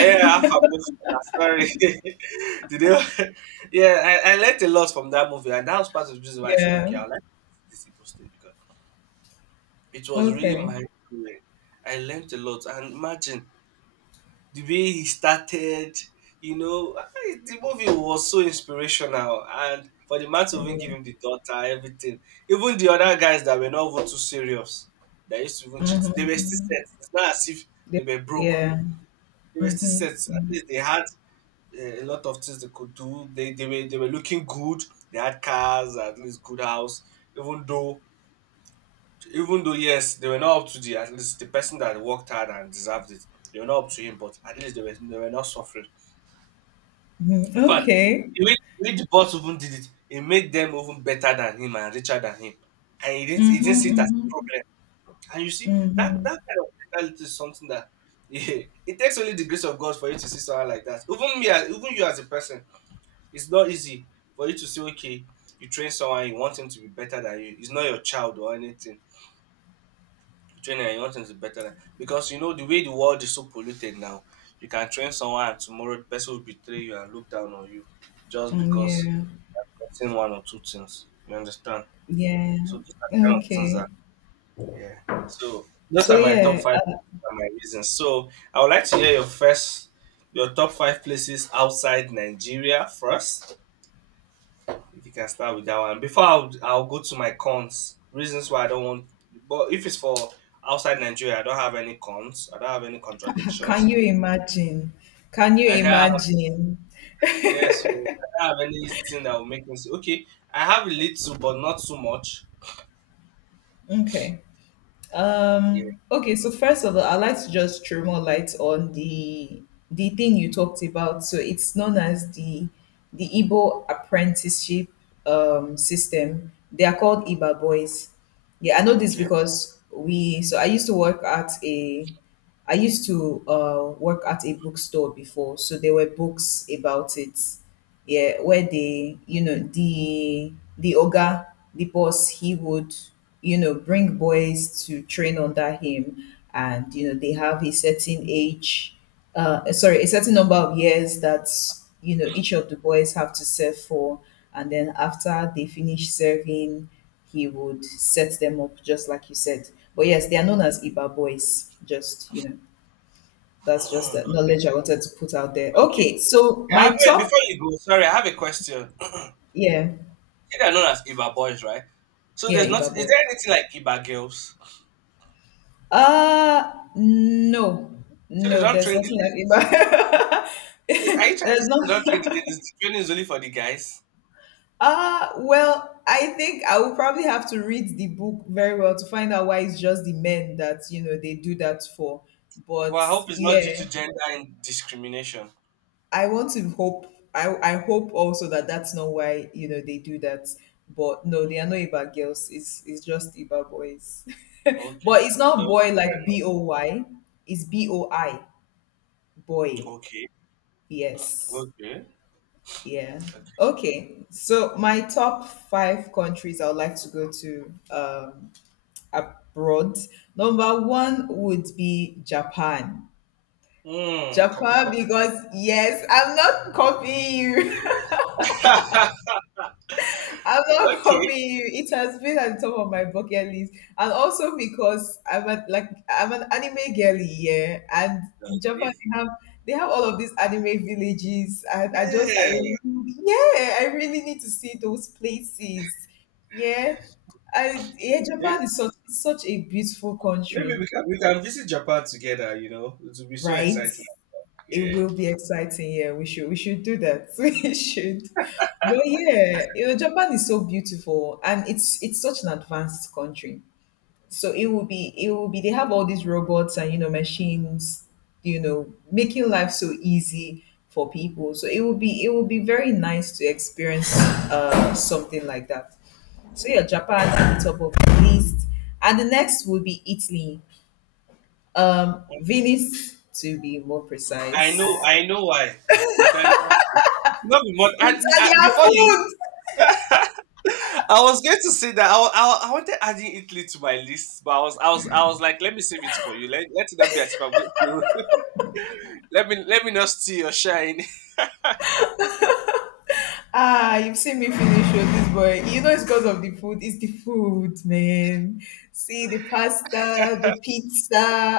right: Yeah, Alpha Bloodstar, sorry. Did you? Yeah, I learned a lot from that movie, and that was part of the reason why I said,
left: Yeah.
right: okay, I like this Igbo state because it was really
left: Okay.
right: mind-blowing. I learnt a lot and imagine the way he started, you know, the movie was so inspirational, and for the man to even
left: Mm-hmm.
right: give him the daughter, everything. Even the other guys that were not even too serious, that used to even cheat, they were still set. It's not as if they were broke.
left: Yeah.
right: They were still
left: Mm-hmm.
right: set. At least they had a lot of things they could do. They were looking good. They had cars, at least good house. Even though yes, they were not up to the at least the person that worked hard and deserved it. They were not up to him, but at least they were not suffering.
left: Mm-hmm.
right: In fact,
left: Okay.
right: the way the boss even did it, it made them even better than him and richer than him. And he didn't see
left: Mm-hmm.
right: it as a
left: Mm-hmm.
right: problem. And you see that that
left: Mm-hmm.
right: kind of mentality is something that yeah, it takes only the grace of God for you to see someone like that. Even me, even you as a person, it's not easy for you to say, okay, you train someone, you want him to be better than you. It's not your child or anything. Train and you want them better than, because you know the way the world is so polluted now, you can train someone and tomorrow the person will betray you and look down on you just
left: Mm,
right: because
left: yeah.
right: you've gotten one or two things. You understand?
left: Yeah.
right: So these are kind of things
left: Okay.
right: that, yeah. So those
left: So
right: are my top
left: yeah,
right: five, are my reasons. So I would like to hear your first, your top five places outside Nigeria first. If you can start with that one. Before I'll go to my cons, reasons why I don't want. But if it's for outside Nigeria, I don't have any cons. I don't have any
left: can
right: contradictions.
left: you imagine? Can you
right: I can't have,
left: imagine?
right: yes, so I don't have anything that will make me say, okay, I have a little, but not so much.
left: Okay.
right: Yeah.
left: Okay, so first of all, I'd like to just throw more light on the thing you talked about. So it's known as the Igbo apprenticeship system. They are called Iba boys. Yeah, I know this
right: Okay.
left: because we. So I used to work at a. I used to work at a bookstore before, so there were books about it, yeah, where they, you know, the oga, the boss, he would, you know, bring boys to train under him, and you know, they have a certain age, a certain number of years that you know each of the boys have to serve for, and then after they finish serving, he would set them up just like you said. But yes, they are known as Iba boys. That's just the
right: Okay.
left: knowledge I wanted to put out there.
right: Okay.
left: Okay, so
right: I
left: my
right: have, wait,
left: top,
right: before you go, sorry, I have a question.
left: yeah.
right: See, they're known as Iba boys, right? So
left: Yeah,
right: there's not,
left: Iba
right: is
left: boy.
right: there anything like Iba girls?
left: No.
right: So they
left: No,
right: don't
left: there's
right: train the
left: nothing like
right: ladies.
left: Iba.
right: Are you trying to
left: there's
right: say they don't train the
left: not
right: ladies? The training is only for the guys?
left: well, I think I will probably have to read the book very well to find out why it's just the men that, they do that for. But
right: Well, I hope it's not due to
left: yeah,
right: gender and discrimination.
left: I want to hope I hope also that that's not why, they do that. But no, they are not Iba girls. It's just Iba boys.
right: Okay.
left: but it's not
right: Although—
left: boy like boy. It's boi. Boy,
right: Okay.
left: yes.
right: Okay.
left: Yeah.
right: Okay.
left: Okay. So my top 5 countries I would like to go to abroad. number 1 would be Japan.
right: Mm, copy,
left: Japan,
right: copy.
left: because yes, I'm not copying you. I'm not
right: Okay.
left: copying you. It has been at the top of my bucket list, and also because I'm a, like I'm an anime girly, yeah. And in Japan,
right: Okay.
left: they have all of these anime villages. And I
right: Yeah.
left: really- yeah, I really need to see those places. Yeah,
right: Okay.
left: Japan is such a beautiful
right: Maybe
left: country,
right: we can visit Japan together. You know, it will be so
left: right?
right: exciting.
left: It
right: Yeah.
left: will be exciting. Yeah, we should do that. we should. But yeah, you know, Japan is so beautiful and it's such an advanced country. So it will be, they have all these robots and you know machines, you know, making life so easy for people. So it will be very nice to experience something like that. So yeah, Japan at the top of the list, and the next will be Italy. Venice to be more
right: I
left: precise.
right: know. I know why. Italian food. It's not be more,
left: Italian
right: before you,
left: food.
right: I was going to say that I wanted adding Italy to my list, but I was like, let me save it for you. Let it not be as if I'm going to. Let me not steal your shine.
left: Ah, you've seen me finish with this boy. You know it's because of the food. It's the food, man. See the pasta, the pizza.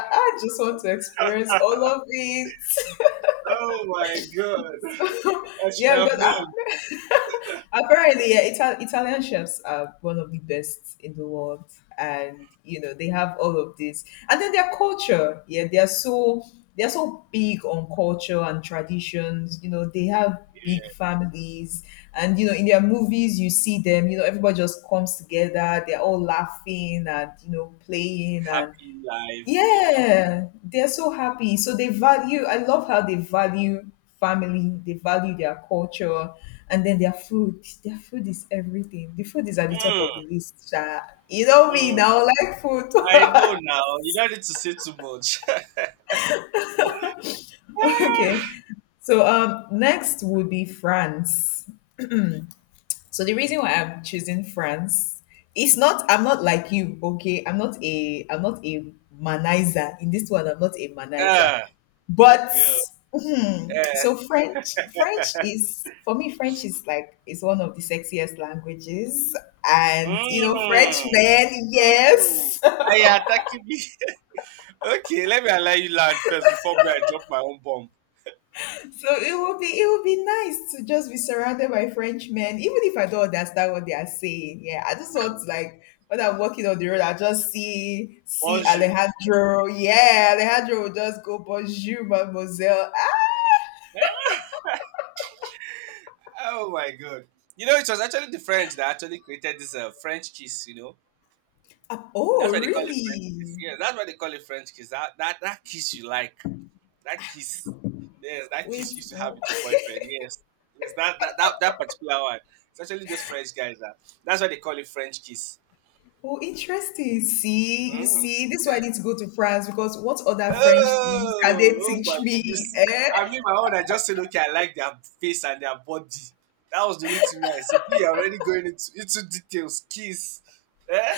left: I just want to experience all of it.
right: Oh my god.
left: So,
right: I should
left: yeah,
right: have
left: because
right: known.
left: I Apparently, yeah, Italian chefs are one of the best in the world, and you know they have all of this, and then their culture. Yeah, they are so big on culture and traditions. You know, they have big
right: Yeah.
left: families, and you know in their movies you see them. You know, everybody just comes together. They're all laughing and you know playing and
right: Happy life. Yeah.
left: yeah, they're so happy. So I love how they value family, they value their culture, and then their food. Their food is everything. The food is at the top
right: Mm,
left: of the list. Sha. You know me
right: mm.
left: now, like food.
right: I know now. You don't need to say too much. Ah,
left: Okay. So next would be France. So the reason why I'm choosing France, it's not I'm not like you, okay? I'm not a manizer. In this one, I'm not a manizer.
right: ah,
left: But
right: okay.
left: hmm,
right: Yeah.
left: so French is like is one of the sexiest languages. And you know, French
right: Mm,
left: men,
right: mm.
left: yes.
right: Are you attacking me? Okay, let me allow you land first before me I drop my own bomb.
left: So it would be nice to just be surrounded by French men, even if I don't understand what they are saying. Yeah, I just want to like, when I'm walking on the road, I just see
right: Bonjour.
left: Alejandro. Yeah, Alejandro will just go bonjour, mademoiselle.
right: Oh my god. You know, it was actually the French that actually created this French kiss.
left: Ah, oh,
right: That's why they call it French kiss.
left: really?
right: Yes, that's why they call it French kiss. That kiss you like. That kiss. Yes, that
left: Wait,
right: kiss you used to have
left: no.
right: with your boyfriend. Yes. Yes, that particular one. It's actually those French guys that that's why they call it French kiss.
left: Oh, interesting. See, you
right: Mm.
left: see, this is why I need to go to France, because what other French things can they
right: Oh, oh
left: teach
right: my, you
left: me?
right: see,
left: Eh?
right: I mean, my own, I just said, okay, I like their face and their body. That was the only thing I said. We are already going into details. Kiss. Eh?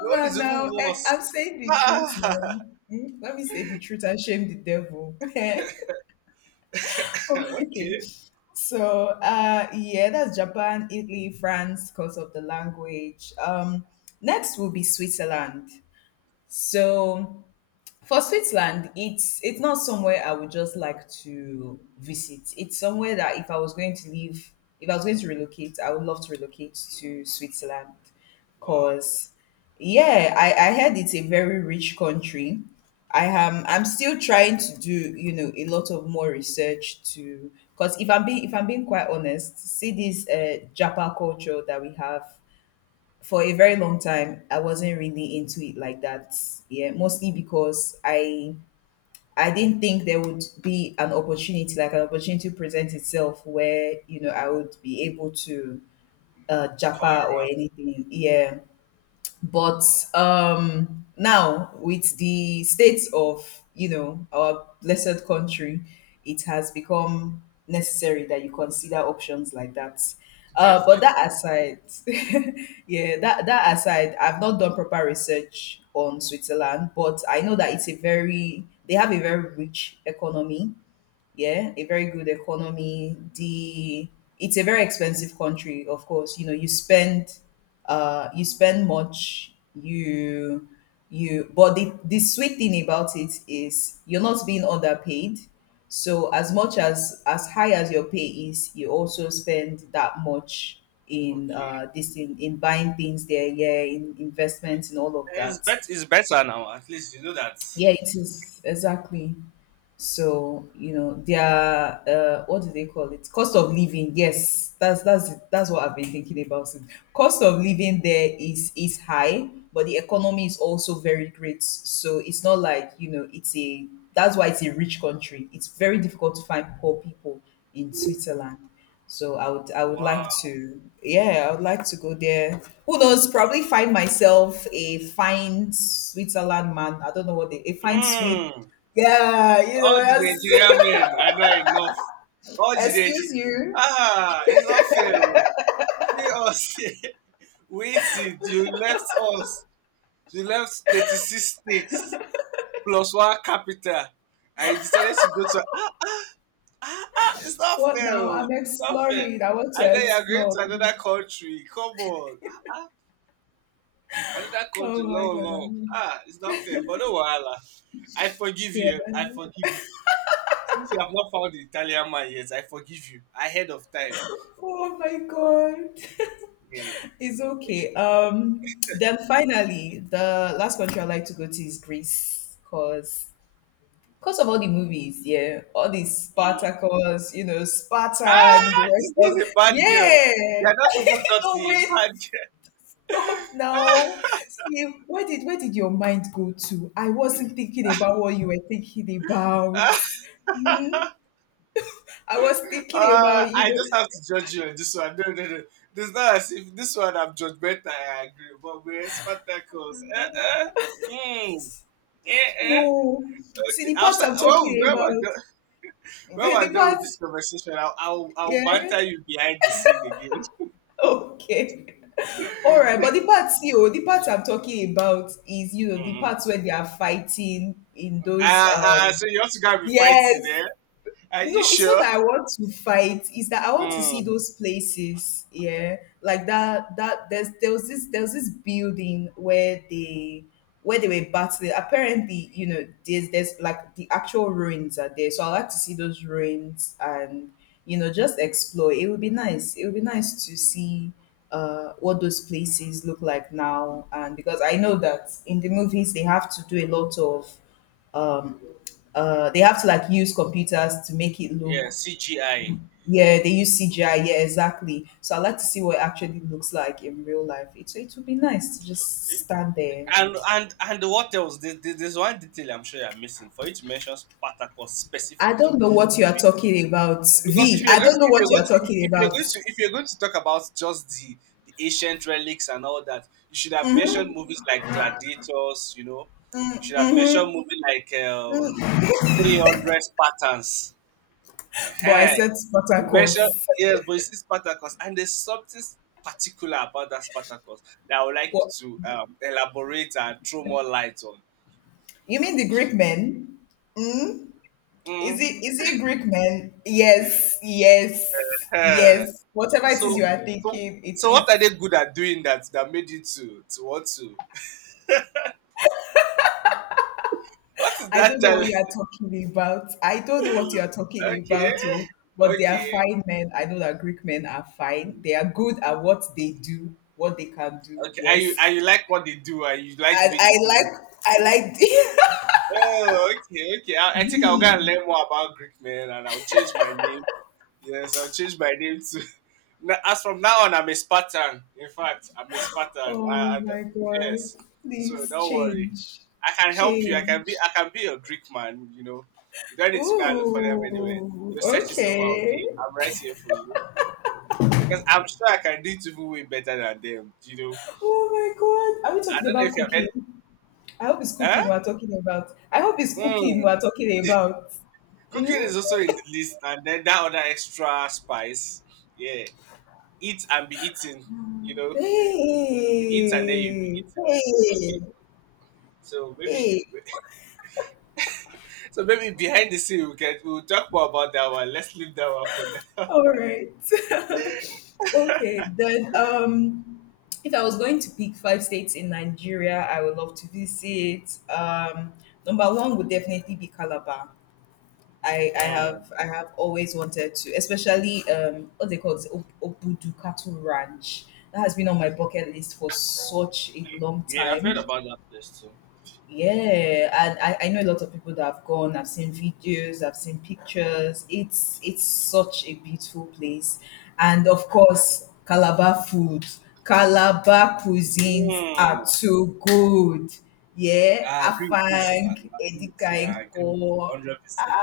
right: Your
left: Come
right: one
left: on
right: is even
left: now. Eh, I'm
right: worse.
left: saying the truth now. Hmm? Let me say the truth and shame the devil. okay.
right: Okay.
left: So yeah, that's Japan, Italy, France because of the language. Next will be Switzerland. So for Switzerland, it's not somewhere I would just like to visit. It's somewhere that if I was going to leave, if I was going to relocate, I would love to relocate to Switzerland.
right: Wow.
left: Cause yeah, I heard it's a very rich country. I'm still trying to do, you know, a lot of more research to, because if I'm being quite honest, see this Japa culture that we have, for a very long time I wasn't really into it like that, yeah, mostly because I didn't think there would be an opportunity, like an opportunity to present itself where you know I would be able to Japa or
right: Taram,
left: anything, yeah. But now with the state of you know our blessed country, it has become necessary that you consider options like that. But
right: definitely.
left: that aside, yeah, that aside, I've not done proper research on Switzerland, but I know that it's a very they have a very rich economy, yeah, a very good economy. The It's a very expensive country, of course. You know, you spend much, you, but the sweet thing about it is you're not being underpaid. So as much as high as your pay is, you also spend that much in
right: Okay.
left: in buying things there, yeah, in investments and all of
right: It's,
left: that.
right: bet- it's better now. At least you know that.
left: Yeah, it is exactly. So you know their what do they call it? Cost of living. Yes, that's it. That's what I've been thinking about. It. Cost of living there is high, but the economy is also very great. So it's not like, you know, it's a that's why it's a rich country. It's very difficult to find poor people in Switzerland. So I would like
right: Wow.
left: to, yeah, I would like to go there. Who knows? Probably find myself a fine Switzerland man. I don't know what they, a fine sweet,
right: Mm.
left: yeah, you know,
right: All the
left: yes.
right: Nigerian men are not enough. All the
left: Excuse
right: Nigerian.
left: you.
right: Ah, it's not fair, oh. See us. Waited. You left us. You left 36 states plus one capital. And you decided to go to. Ah, it's not
left: What
right: fair,
left: now? I'm
right: oh. It's not fair.
left: exploring. I want
right: And
left: to
right: then you're going
left: explore,
right: to
left: please.
right: another country. Come on. Another
left: Oh
right: country,
left: my
right: long long,
left: god.
right: ah, it's not fair, but no wahala. I forgive
left: Yeah.
right: you, I forgive you, since you have not found the Italian man yet. I forgive you ahead of time.
left: Oh my god.
right: Yeah.
left: It's okay. Then finally, the last country I like to go to is Greece, because of all the movies, yeah, all these
right: Mm.
left: Spartacus, you know, Sparta and the
right: Ah,
left: rest
right: this girl
left: of
right: is a bad girl.
left: yeah.
right: You are not even
left: No
right: naughty, a
left: wait.
right: bad
left: Stop now. See, where did your mind go to? I wasn't thinking about what you were thinking about.
right: girl.
left: Hmm? I was thinking
right: Ah,
left: about you
right: I just have
left: know.
right: to judge you on this one. No, no, no, it's not as if this one I'm judgmental. I agree, but we are tackles. Eh eh. Hmm. Eh eh.
left: No. See
right: Okay,
left: the parts
right: outside,
left: I'm
right: well
left: talking
right: well well done.
left: about.
right: When
left: Eh, the
right: we're done with this
left: parts,
right: conversation, I'll
left: yeah.
right: banter you behind the scene again.
left: Okay. All right, but the parts, you know, the parts I'm talking about is, you know, the
right: Mm.
left: parts where they are fighting in those
right: Uh, uh, so you also gotta be
left: yes,
right: fighting there. Are you
left: no, it's not
right: sure?
left: that I want to fight. It's that I want to see
right: Mm,
left: those places. Yeah, like that. That there was this building where they were battling. Apparently, you know, there's like the actual ruins are there. So I like to see those ruins and you know just explore. It would be nice. It would be nice to see what those places look like now. And because I know that in the movies they have to do a lot of um they have to like use computers to make it look,
right: yeah, CGI.
left: yeah, they use CGI, yeah, exactly. So I like to see what it actually looks like in real life. It would be nice to just stand there and
right: And what else? There's one detail I'm sure you're missing. For you to mention Spartacus
left: I
right: specifically.
left: don't know what you are talking about,
right: Because if
left: V. I
right: you're going to,
left: don't know
right: if
left: what
right: you're
left: you
right: going
left: are
right: to, if,
left: talking
right: if you're going
left: about,
right: to, if you're going to talk about just the ancient relics and all that, you should have mentioned movies like Gladiators. You know, you should have mentioned movies like 300 Spartans.
left: but I
right: Uh,
left: said
right: you mentioned.
left: Spartacus.
right: Yes, but it's Spartacus, and there's something particular about that Spartacus that I would like
left: What,
right: to elaborate and throw more light on.
left: you mean the Greek men?
right: Mm.
left: Is it Greek men? Yes, yes,
right: Eh.
left: yes, whatever it is you
right: So,
left: are
right: so,
left: thinking it
right: so, what are they
left: is.
right: good at doing that that made you to want to. What is
left: I don't
right: that
left: know what
right: telling?
left: you are talking about. I don't know what you are talking
right: Okay,
left: about, oh, but they are
right: okay,
left: fine men. I know that Greek men are fine. They are good at what they do, what they can do.
right: okay. Are you, are
left: Yes.
right: you like what they do? Are you like the
left: And
right: way
left: I
right: they do
left: like, I
right: it?
left: like.
right: Oh, okay, okay. I, I think I'll go and
left: V.
right: learn more about Greek men, and I'll change my name. Yes, I'll change my name to. As from now on, I'm a Spartan. In fact, I'm a Spartan.
left: Oh my God.
right: Yes, so
left: Please
right: don't worry.
left: change.
right: I can help you. I can be.
left: Change.
right: I can be a Greek man. You know, you don't need to go and look for them anywhere.
left: Ooh,
right: Your search is over. Okay,
left: okay.
right: I'm right here for you, because I'm sure I can do it even way better than them. You know,
left: Oh my God. Are we
right: I
left: talking
right: don't know
left: about
right: if you have heard.
left: cooking? I hope it's
right: Huh?
left: cooking we're talking about. I hope it's cooking
right: Mm.
left: we're talking about.
right: Cooking is
left: Mm?
right: also in the list, and then that other extra spice. Yeah, eat and be eaten. You know,
left: Hey,
right: you eat and then you be eaten. Okay,
left: hey,
right: so maybe,
left: hey.
right: so maybe behind the scene we'll talk more about that one. Let's leave that one for now.
left: All right. Okay, then if I was going to pick 5 states in Nigeria I would love to visit, um, number 1 would definitely be Calabar. I, I
right: Mm.
left: have I have always wanted to, especially what they call it, Obudukatu Ranch. That has been on my bucket list for such a long
right: Yeah, I've heard
left: time.
right: about that place too.
left: Yeah, and I know a lot of people that have gone. I've seen videos, I've seen pictures. It's such a beautiful place, and of course, Calabar food, Calabar cuisines are
right: Mm.
left: too good. Yeah,
right: I agree with you, Sha. I
left: Afang,
right: agree with you. I agree with you.
left: Edikainko,
right: 100%.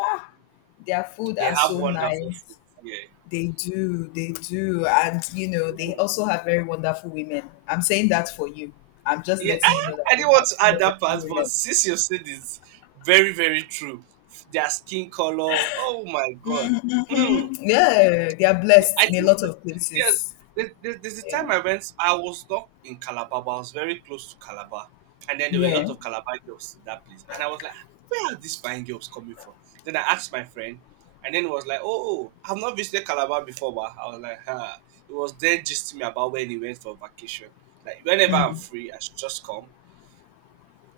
left: their food
right: They
left: are
right: have
left: so
right: wonderful food.
left: nice.
right: Yeah.
left: They do, and you know they
right: Mm.
left: also have very wonderful women. I'm saying that for you. I'm just
right: Yeah,
left: letting you know that
right: I
left: they
right: didn't
left: have
right: want to add that
left: wonderful
right: part, but
left: women.
right: since you said it's very, very true. Their skin color, oh my god. Hmm.
left: Mhm. Yeah, they are
right: Yeah,
left: blessed
right: I
left: in a
right: think
left: lot of
right: yes.
left: places.
right: There's a
left: Yeah,
right: time I went. I was not in Calabar, but I was very close to Calabar, and then there were a lot
left: yeah,
right: of Calabar girls in that place, and I was like, where are these fine girls coming from? Then I asked my friend, and then it was like, oh, oh, I've not visited Calabar before, but I was like, huh. It was then just me about when he went for vacation. Like whenever I'm free, I should just come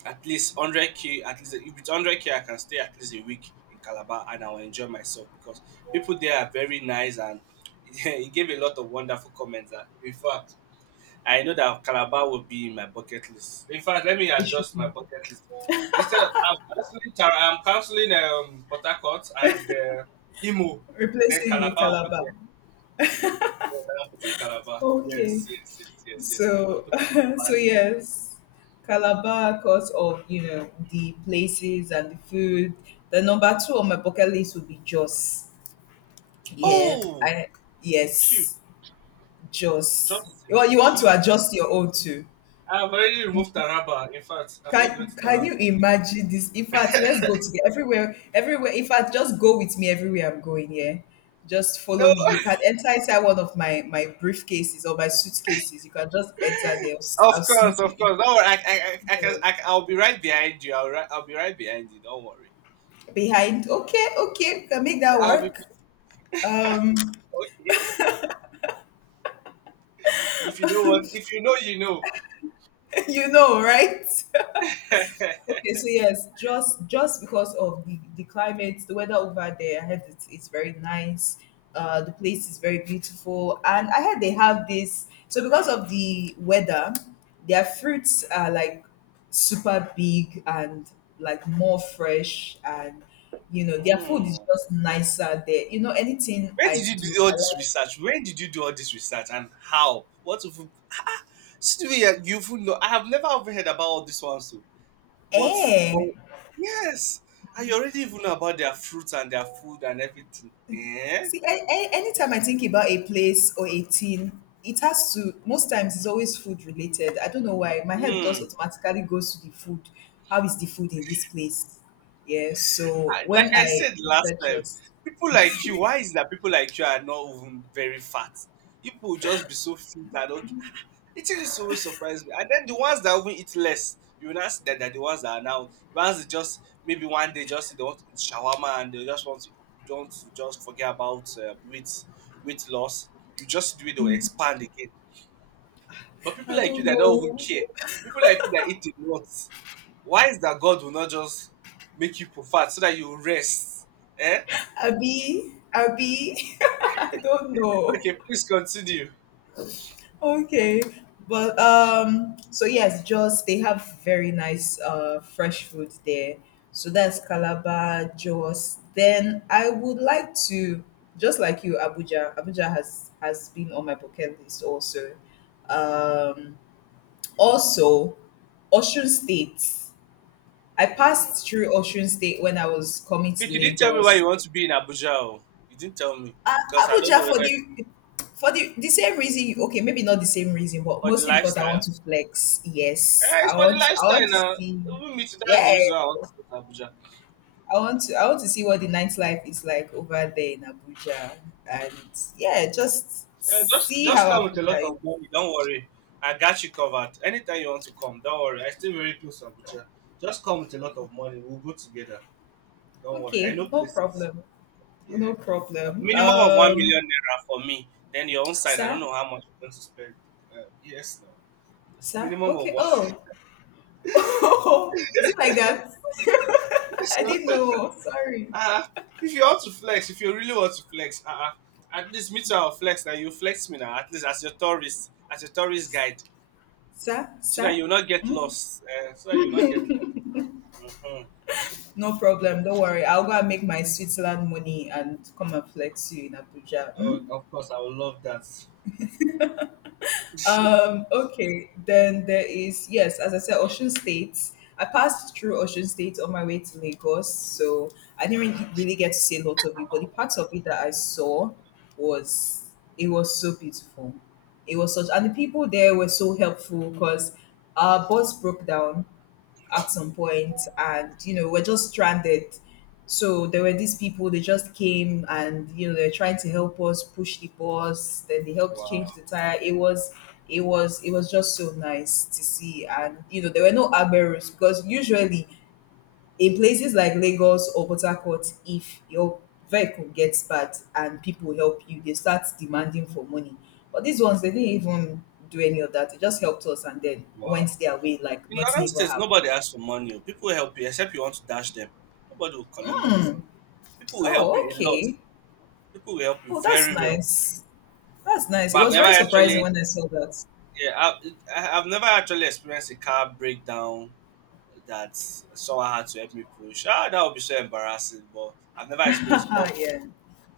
right: at least 100k. At least if it's 100k I can stay at least a week in Calabar and I will enjoy myself, because people there are very nice, and he gave a lot of wonderful comments that in fact I know that Calabar will be in my bucket list. In fact, let me
left: it should
right: adjust
left: be
right: my bucket list. Instead of I'm counseling Tara, I'm counseling Port Harcourt and Imo, then
left: replacing
right: Calabar
left: with
right: will be
left: Calabar.
right: there. Yes, I'm putting Calabar. Yes,
left: Okay,
right: yes, yes, yes, yes, I'm
left: so
right: putting
left: so
right: Calabar there.
left: yes, Calabar because of you know the places and the food. The number 2 on my bucket list would be Jos. Yeah,
right: Oh,
left: I
right: cute.
left: yes, Jos.
right: Justin
left: Well, you want to
right: Gee.
left: adjust your own too.
right: I've already removed Taraba. In fact, I'm not going
left: Can
right: to
left: can
right: Taraba
left: you
right: again.
left: imagine this? In fact, let's go together, everywhere, everywhere. In fact, just go with me everywhere I'm going, yeah. Just
right: No,
left: follow me. You can enter inside one of my briefcases or my suitcases. You can just enter there. I'll,
right: of
left: I'll
right: course,
left: sneak you
right: of
left: in.
right: course. Don't worry. I
left: Don't
right: can,
left: worry.
right: I'll be right behind you. I'll be right behind you. Don't worry.
left: Behind. Okay, okay, can make that
right: I'll be
left: work. Um,
right: Okay. If you know what, if you know, you know.
left: you know, right? Okay, so yes, just because of the climate, the weather over there, I heard it's very nice. The place is very beautiful, and I heard they have this. So because of the weather, their fruits are like super big and like more fresh, and you know their food is
right: Hmm.
left: just nicer there. You know anything
right: Where
left: I
right: did you
left: do,
right: do
left: I
right: all this
left: like.
right: research? Where did you do all this research and how? What if Sylvia, you even know I have never even heard about all these ones too. But but
left: Eh.
right: yes, I already even know about their fruits and their food and everything. Eh?
left: See, anytime I think about a place or a team, it has to, most times it's always food related. I don't know why. My head just
right: Hmm.
left: automatically goes to the food. How is the food in this place? Yeah, so
right: I- like
left: when
right: I
left: I
right: said last
left: research
right: time,
left: just,
right: people like you, why is it that people like you are not even very fat? People will just be so fit and okay. It is always surprise me. And then the ones that even eat less, you will not see that they're the ones that are now ones that just maybe one day just they want to eat shawarma and they just want to don't just forget about weight weight loss. You just do it, they will expand again. But people
left: I
right: like you
left: don't
right: that don't even
left: know.
right: care, people like you that eat a lot, why is that God will not just make you for fat so that you rest? Eh?
left: Abi, Abi, I don't know.
right: Okay, please continue.
left: Okay. But so yes, Jos, they have very nice fresh food there. So that's Calabar, Jos. Then I would like to, just like you, Abuja. Abuja has been on my bucket list also. Um Also Ocean State. I
right: Mm.
left: passed through Ocean State when I was coming
right: But
left: to
right: you didn't tell me why
left: Lagos.
right: you want to be in Abuja. Oh. You didn't tell me
left: A
right: because I don't
left: Abuja
right: know
left: for
right: whether
left: the, for the same reason you, okay, maybe not the same reason, but
right: for the
left: mostly because I want
right: lifestyle.
left: to flex. Yes.
right: Eh, it's
left: I
right: for the
left: want to, I want
right: lifestyle
left: to
right: now.
left: see.
right: Even me too. That's
left: Yeah.
right: the reason why I want to go to Abuja.
left: I want to, I want to see what the nightlife is like over there in Abuja. And yeah, just
right: Eh,
left: see how
right: just come with a lot
left: Abuja is.
right: of money. Don't worry. I got you covered. Anytime you want to come, don't worry. I stay very close to Abuja. Just come with a lot of money. We'll go together. Don't worry. I
left: Okay,
right: know
left: no
right: places.
left: problem.
right: Yeah.
left: No problem.
right: Minimum of one
left: Um,
right: million naira for me. Then your own side. I don't
left: sir?
right: know how much you're going to spend. Yes, no.
left: Sir?
right: Minimum of
left: Okay.
right: one.
left: Oh. Oh, is it like that? I
right: So,
left: didn't know. Sorry.
right: uh, if you want to flex, if you really want to flex, at least me too, I'll flex. Now you flex me now, at least as your tourist guide,
left: Sir?
right: so that
left: Sir?
right: you will not get
left: Hmm?
right: lost. So that you will not get lost. Mhm.
left: No problem. Don't worry. I'll go and make my Switzerland money and come and flex you in Abuja.
right: Oh,
left: Mm?
right: of course, I would love that.
left: Okay. Then there is, yes, as I said, Ocean State. I passed through Ocean State on my way to Lagos. So I didn't really get to see a lot of it, but the parts of it that I saw was, it was so beautiful. It was such, and the people there were so helpful because our bus broke down at some point, and you know we're just stranded, so there were these people, they just came and you know they're trying to help us push the bus, then they helped change
right: Wow,
left: the tire. It was it was just so nice to see, and you know there were no agberos, because usually in places like Lagos or Port Harcourt, if your vehicle gets bad and people help you, they start demanding for money. But these ones, they didn't even do any of that. They just helped us and then
right: wow.
left: went their way like
right: In northern
left: nothing ever
right: states,
left: happened.
right: nobody asks for money, oh. People will help you, except you want to dash them. Nobody will collect money from you. People will help
left: Oh,
right: you a lot.
left: okay.
right: People will help you
left: Oh, that's
right: very well.
left: nice. That's nice. It
right: But I've
left: was
right: never
left: very surprising
right: actually,
left: when I saw that.
right: Yeah, I've never actually experienced a car breakdown that someone had to help me push. Ah, that would be so embarrassing, but I've never experienced. But
left: yeah.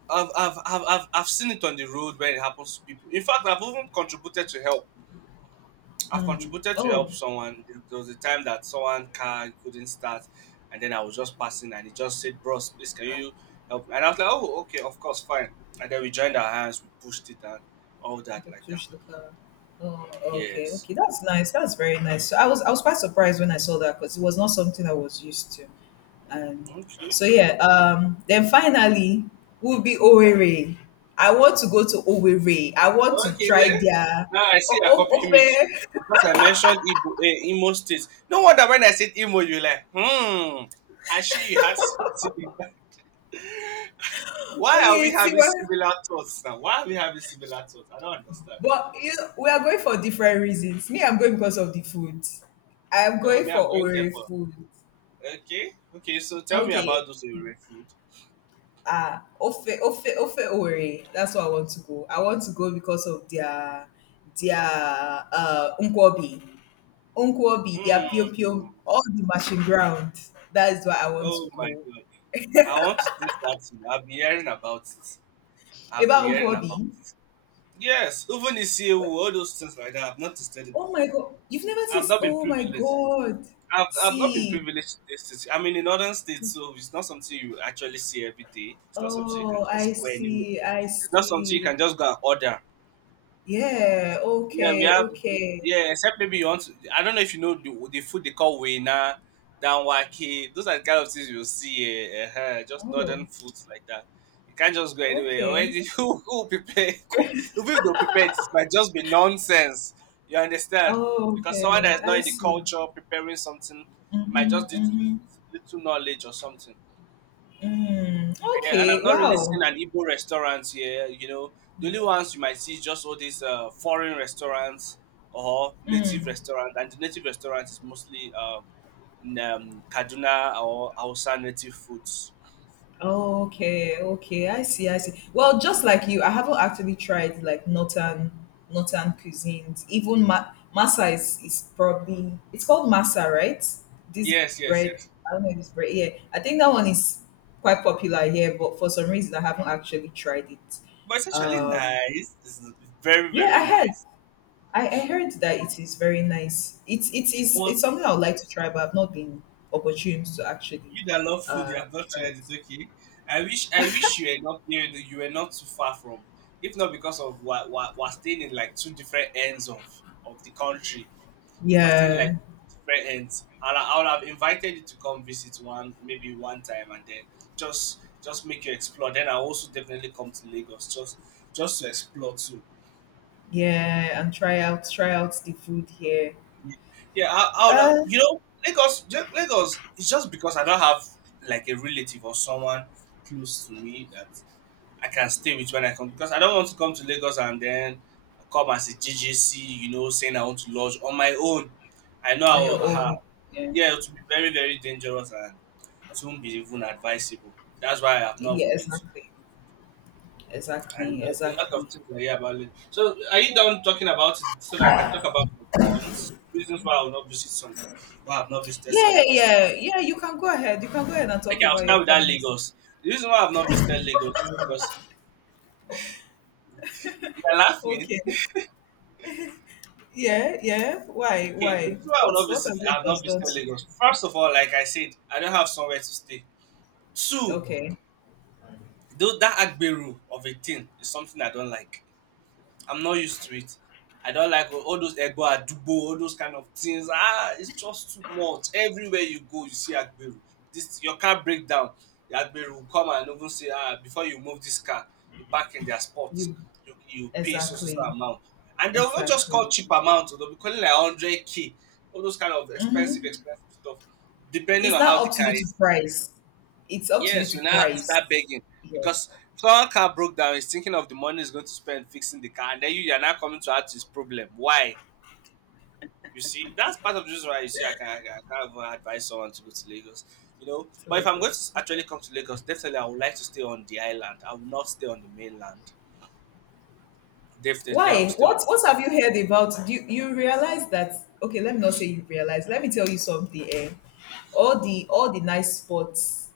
right: I've seen it on the road when it happens to people. In fact, I've even contributed to help. I've contributed to
left: Oh,
right: help someone. There was a time that someone car couldn't start, and then I was just passing, and he just said, "Bros, please, can you help me?" And I was like, "Oh, okay, of course, fine." And then we joined our hands, we pushed it, and all that
left: the
right: like that.
left: push the car. Oh, okay,
right: Yes.
left: okay. That's nice. That's very nice. So I was, I was quite surprised when I saw that because it was not something I was used to. And
right: Okay.
left: so yeah, then finally will be Owerri. I want to go to Owerri. I want to try
right: Okay.
left: their
right: Now I see you're copying me too.
left: ofe.
right: Because I mentioned Igbo, eh, Imo states. No wonder when I said Imo, you like, hmm. I see you had something. In mind. Why are we
left: Wait, see
right: having
left: what?
right: similar thoughts now? Why are we having similar thoughts? I don't understand.
left: But you know, we are going for different reasons. Me, I'm going because of the food. I'm
right: No,
left: going
right: me,
left: for
right: I'm going there
left: Ore
right: for.
left: food.
right: Okay. Okay, so tell me about
left: Okay.
right: those Ore food.
left: Ah, Ofe, Ofe, Ofe Ore. That's where I want to go. I want to go because of their their Nkwobi. Nkwobi, their Pio
right: Hmm.
left: Pio, all the machine ground. That is where I want to
right: Oh my
left: go.
right: God. I want to taste that too. I've been hearing about it. I've been
left: About
right: hearing
left: Nkwobi.
right: about it. Yes, even the year,
left: Wait,
right: all those things like that. I've not tasted it
left: oh my
right: before.
left: god. You've never
right: I've
left: tasted,
right: not been
left: oh my
right: privileged.
left: god.
right: I've not been
left: See.
right: privileged in this city. I mean, in northern states, so it's not something you actually see every day. It's not something you can
left: Oh, I
right: just go anywhere.
left: see. I
right: It's not something you
left: see.
right: can just go and order.
left: Yeah,
right: Yeah, we
left: okay,
right: have.
left: okay.
right: Yeah, except maybe you want to. I don't know if you know the food they call wena, danwake. Those are the kind of things you'll see. Just
left: Oh,
right: northern foods like that. You can't just go anywhere.
left: okay.
right: Already, who prepare? Even if they prepare, it might just be nonsense. You understand?
left: Oh,
right: Because someone
left: okay.
right: that is not
left: I
right: in the
left: see.
right: culture preparing something, it might
left: Mm-hmm,
right: just do it
left: mm-hmm,
right: with little knowledge or something.
left: mm.
right: Yeah, and
left: Okay,
right: I've not really
left: wow.
right: seen an Igbo restaurant here. You know, the only
left: Yeah.
right: ones you might see is just all these foreign restaurants or native
left: Mm.
right: restaurants, and the native restaurant is mostly Kaduna or Hausa native foods.
left: Okay, okay. I see, I see. Well, just like you, I haven't actually tried like northern, cuisines. Even ma masa is probably, it's called masa, right? This
right: Yes, yes,
left: bread.
right: yes.
left: I don't know if it's bread. Yeah, I think that one is quite popular here, but for some reason I haven't actually tried it.
right: But it's actually
left: Um,
right: nice. It's very,
left: yeah, I
right: very
left: heard.
right: nice.
left: I heard that it is very nice. It's, it is
right: But
left: it's something I would like to try, but I've not been opportune to actually
right: you that love food,
left: uh
right: you have not
left: try
right: tried
left: it.
right: it. Okay, I wish you were not near. You were not too far from. If not because of what we're staying in like two different ends of the country, I still like
left: Yeah,
right: friends, and I would have invited you to come visit one, maybe one time, and then just make you explore. Then I also definitely come to Lagos just to explore too.
left: yeah, and try out, try out the food here.
right: Yeah, I would have,
left: Uh,
right: you know Lagos. Lagos it's just because I don't have like a relative or someone close to me that I can stay with when I come because I don't want to come to Lagos and then come as a GGC, you know, saying I want to lodge on my own. I know I
left: on your
right: will. Uh,
left: own. Yeah.
right: yeah, it would be very very dangerous and it won't be even advisable. That's why I have not
left: Yeah,
right: even been to.
left: exactly.
right: And
left: Exactly,
right: a lot
left: exactly.
right: of things I hear about it. So, are you done talking about it so that I can talk about the cons? Reasons why I will not visit some, why I've not visited some
left: Yeah,
right: of these?
left: yeah, yeah. You can go ahead. You can go ahead and talk
right: Okay, I'll
left: about your
right: start with that
left: comments.
right: Lagos. The reason why I've not visited Lagos is because you're laughing.
left: Okay. Yeah, yeah. Why?
right: Okay, the
left: Why?
right: reason why
left: What's, what has
right: I've
left: Lagos
right: not
left: done
right: visited
left: to you?
right: Lagos. First of all, like I said, I don't have somewhere to stay. Two,
left: Okay.
right: though that Agberu of a thing is something I don't like. I'm not used to it. I don't like all those Egbo Adugbo, all those kind of things. Ah, it's just too much. Everywhere you go, you see Agbero. This your car break down. The Agbero will come and even say, ah, before you move this car, you park in their spot.
left: You
right: You pay so so so
left: exactly.
right: amount. And they will not just call
left: Exactly.
right: cheap amount, they'll be calling like 100K, all those kind of
left: Hmm.
right: expensive, expensive stuff, depending
left: It's
right: on
left: not
right: how the
left: up to
right: car
left: you to
right: is.
left: price. It's up to you
right: Yes,
left: to
right: you now have to
left: price.
right: start begging
left: Yeah.
right: because someone car broke down. He's thinking of the money he's going to spend fixing the car, and then you are now coming to add to his problem. Why? You see, that's part of the reason why you see I can't even advise someone to go to Lagos. You know,
left: So
right: but if
left: it
right: I'm going
left: goes.
right: to
left: Okay.
right: actually come to Lagos, definitely I would like to stay on the island. I will not stay on the mainland. Definitely, I will
left: Why?
right: stay on.
left: What have you heard about? Do you, you realize that? Okay, let me not say you realize. Let me tell you something. Eh? All the nice spots,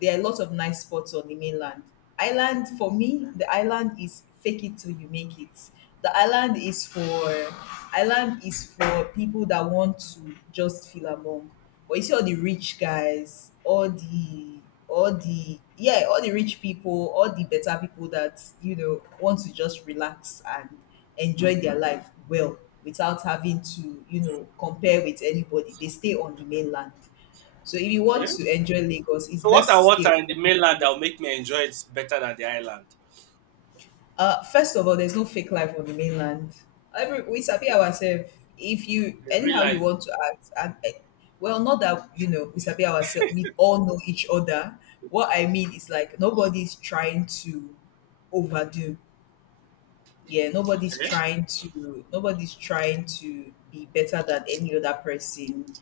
left: there are a lot of nice spots on the mainland. Island for me, the island is fake it till you make it. The island is for, island is for people that want to just feel among. But you see all the rich guys, all the yeah, all the rich people, all the better people that you know want to just relax and enjoy their life well without having to you know compare with anybody. They stay on the mainland. So if you want
right: Okay.
left: to enjoy Lagos, it's
right: So what
left: best
right: I
left: to
right: want are
left: stay.
right: in the mainland that will make me enjoy it better than the island.
left: First of all, there's no fake life on the mainland. Every, we sabi ourselves. If you
right: The real
left: anyhow you
right: life.
left: want to act, and eh, well, not that you know we sabi ourselves. We all know each other. What I mean is like nobody's trying to overdo. Yeah, nobody's
right: Okay.
left: trying to, nobody's trying to be better than any other person.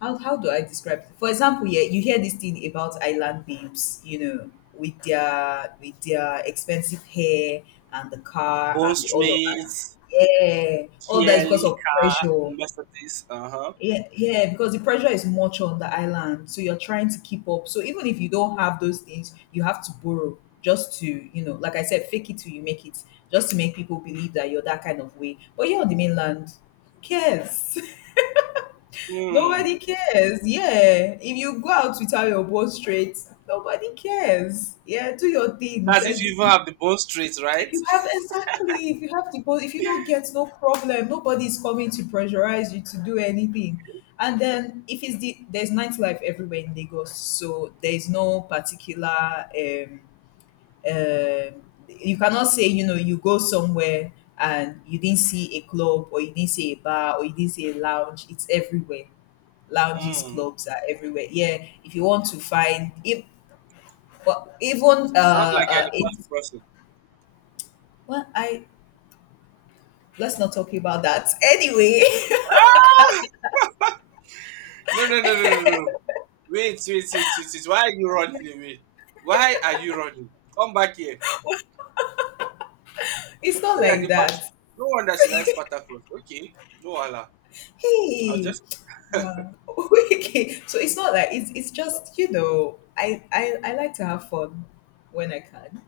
left: How do I describe it? For example, yeah, you hear this thing about island babes, you know, with their, with their expensive hair and the car
right: Bone
left: and the all of that.
right: Street,
left: Yeah, all that is because
right: GLE
left: of
right: car,
left: pressure.
right: Mercedes. Uh huh.
left: Yeah, yeah, because the pressure is much on the island, so you're trying to keep up. So even if you don't have those things, you have to borrow just to, you know, like I said, fake it till you make it, just to make people believe that you're that kind of way. But you're on the mainland, who cares? Nobody
right: Mm.
left: cares. Yeah. If you go out without your board straight, nobody cares. Yeah, do your thing.
right: That's
left: That's
right: if
left: the,
right: you even have the bone straight,
left: if
right: right?
left: you have, exactly, if you have the board, if you don't get, no problem. Nobody's coming to pressurize you to do anything. And then if it's the, there's nightlife everywhere in Lagos, so there's no particular um you cannot say, you know, you go somewhere and you didn't see a club or you didn't see a bar or you didn't see a lounge. It's everywhere, lounges,
right: Mm.
left: clubs are everywhere. Yeah, if you want to find if, but even
right: Sounds like you're the
left: it,
right: party person.
left: well, I, let's not talk about that. Anyway,
right: Ah! No, no, no, no, no, no. Wait, wait, wait, wait, wait. Why are you running away? Why are you running? Come back here.
left: it's not
right: So you're
left: like
right: the
left: that.
right: party. No wonder she likes Patacos. Okay. No, Allah. I'll
left: Hey,
right: just.
left: wow. Okay. So it's not like it's just, you know, I like to have fun when I can.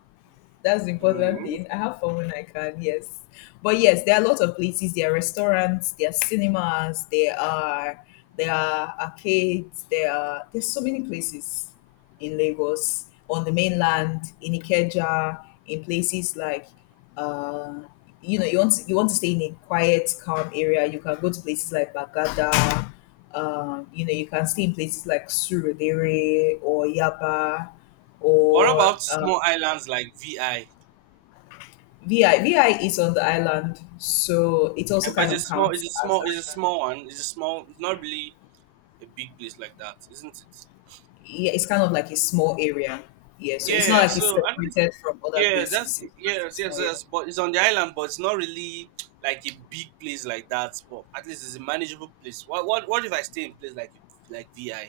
left: That's the important
right: Mm.
left: thing. I have fun when I can, yes. But yes, there are a lot of places. There are restaurants, there are cinemas, there are, there are arcades, there are, there's so many places in Lagos, on the mainland, in Ikeja, in places like uh you know, you want to stay in a quiet, calm area. You can go to places like Bagada. You know, you can stay in places like Surudere or Yaba
right: What
left: or
right: about small islands like VI?
left: VI VI is on the island, so it also
right: And but
left: kind
right: it's a
left: of
right: small,
left: counts
right: it's a
left: as
right: small,
left: the
right: it's a
left: island.
right: small one. It's not really a big place like that, isn't it?
left: Yeah, it's kind of like a small area. Yeah, so it's not
right: Yeah,
left: like it's
right: so at least,
left: separated from other
right: yeah,
left: places. It's just a
right: yes,
left: small
right: yes,
left: area.
right: yes. But it's on the island, but it's not really like a big place like that. But at least it's a manageable place. What if I stay in place like VI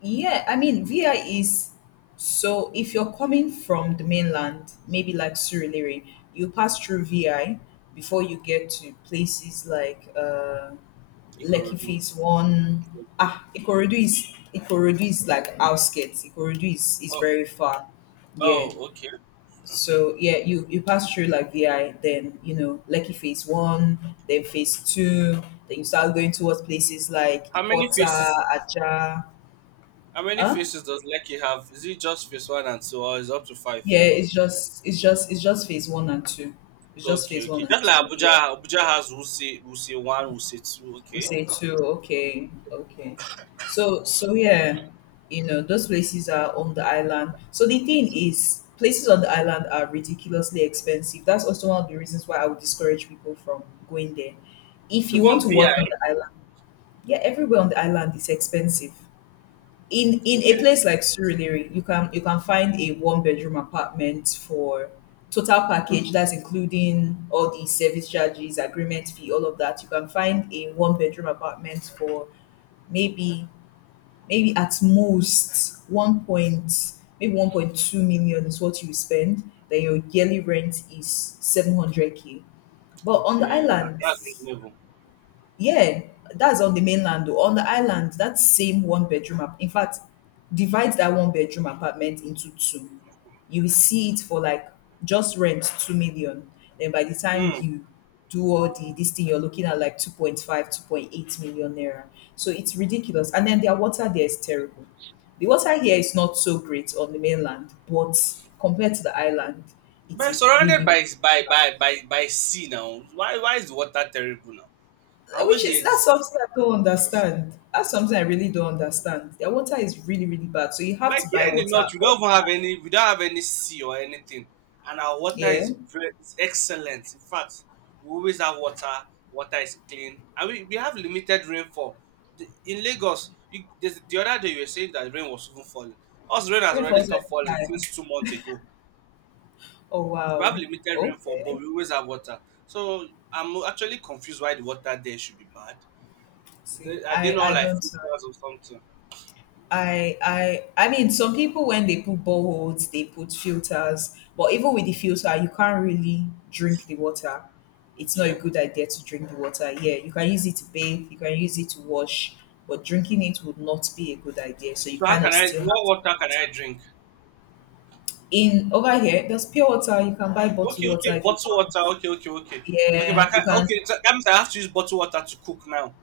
left: Yeah, I mean VI is, so if you're coming from the mainland, maybe like Surulere, you pass through VI before you get to places like Lekki
right: Ikorodu?
left: Phase One.
right: Okay.
left: Ah, Ikorodu is like outskirts. Ikorodu is
right: Oh
left: very far. Yeah.
right: oh, okay.
left: So yeah, you, pass through like VI, then you know Lekki phase one, then phase two, then you start going towards places like
right: How many
left: Ikota,
right: faces?
left: Aja.
right: How many
left: Huh?
right: faces does Lekki have? Is it just face one and two, or is it up to
left: Yeah,
right: five?
left: it's just it's just phase one and two. It's just phase
right: Okay,
left: one
right: okay.
left: and
right: Just like
left: two. Yeah.
right: Abuja has Wuse, Wuse one, Wuse two.
left: We
right: Okay.
left: say two. Okay, okay. So, so yeah, you know, those places are on the island. So the thing is, places on the island are ridiculously expensive. That's also one of the reasons why I would discourage people from going there. If you want
right: Even
left: to
right: VI.
left: work on the island, yeah, everywhere on the island is expensive. In a
right: Okay.
left: place like Surulere, you can find a one bedroom apartment for, total package, that's including all the service charges, agreement fee, all of that. You can find a one bedroom apartment for maybe maybe at most 1.2 million is what you spend. Then your yearly rent is 700 k. But on the
right: Okay.
left: island,
right: That's reasonable.
left: yeah, that's on the mainland though. On the island, that same one bedroom in fact, divide that one bedroom apartment into two. You will see it for like just rent 2 million. Then by the time
right: Hmm.
left: you do all the this thing, you're looking at like 2.5, 2.8 million naira. So it's ridiculous. And then their water there is terrible. The water here is not so great on the mainland, but compared to the island, it
right: Man,
left: is
right: surrounded
left: really,
right: by
left: really
right: by
left: bad.
right: by by by sea now. Why is the water terrible now? I wish
left: Which is
right: here this
left: That's something I don't understand. That's something I really don't understand. Their water is really, really bad. So you have
right: Like
left: to
right: here
left: buy
right: in the
left: water
right: north
left: all the
right: we don't have any sea or anything, and our
left: time.
right: water
left: Yeah.
right: is very is excellent. In fact, we always have water. Water is clean, and we have limited rainfall. In Lagos, the other day you were saying that rain was even falling. Us rain has already
left: Rainfalls
right: stopped falling
left: anytime.
right: since 2 months ago.
left: Oh,
right: We have
left: wow.
right: limited rainfall, but
left: Okay.
right: we always have water. So I'm actually confused why the water there should be bad.
left: See,
right: Are they
left: I
right: not
left: I
right: like
left: don't know.
right: filters or something?
left: I mean, some people when they put boreholes, they put filters, but even with the filter, you can't really drink the water. It's not a
right: Okay.
left: good idea to drink the water. Yeah, you can use it to bathe, you can use it to wash, but drinking it would not be a good idea. So you
right: So how
left: kind
right: can
left: of
right: I?
left: still have
right: What
left: to
right: water
left: drink
right: can I
left: water.
right: drink?
left: In Over here, there's pure water. You can buy bottled
right: Okay, okay,
left: water if you
right: bottled
left: want.
right: water. Okay, okay, okay, okay.
left: Yeah,
right: But I
left: you
right: can't,
left: can.
right: okay, so that means I have to use bottled water to cook now.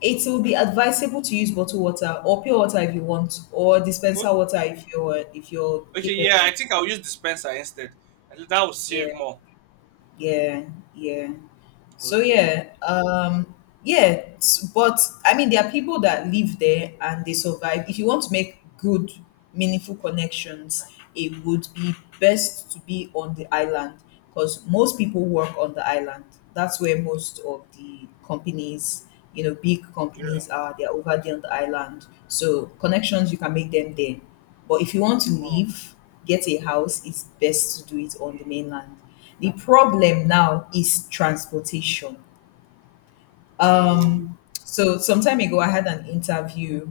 left: It will be advisable to use bottled water or pure water if you want, or
right: O-
left: dispenser water if you're
right: Okay, yeah, I
left: capable.
right: think I'll use dispenser instead. I think that will save
left: Yeah.
right: more.
left: Yeah, yeah. So
right: Okay.
left: yeah, yeah, but I mean, there are people that live there and they survive. If you want to make good, meaningful connections, it would be best to be on the island because most people work on the island. That's where most of the companies, big
right: Yeah.
left: companies are. They're over there on the island. So connections you can make them there. But if you want to leave, get a house, it's best to do it on the mainland. The problem now is transportation.
right: Hmm.
left: So some time ago, I had an interview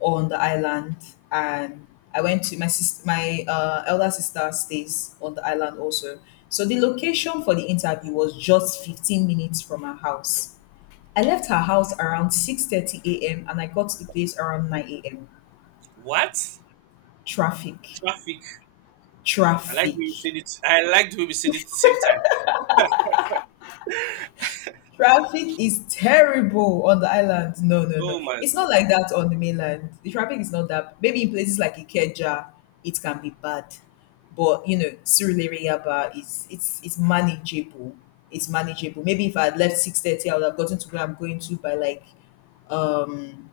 left: on the island, and I went to my sister, my elder sister stays on the island also. So the location for the interview was just 15 minutes from her house. I left her house around 6:30 a.m. and I got to the place around 9 a.m.
right: What
left: Traffic,
right: traffic? I like the way you
left: traffic.
right: said it. I like the way we said it at the same time.
left: Traffic is terrible on the island. No, no, no.
right: Oh my
left: It's not
right: god.
left: like that on the mainland. The traffic is not that. Maybe in places like Ikeja, it can be bad, but you know, Surulere is it's manageable. It's manageable. Maybe if I had left 6:30, I would have gotten to where I'm going to by like um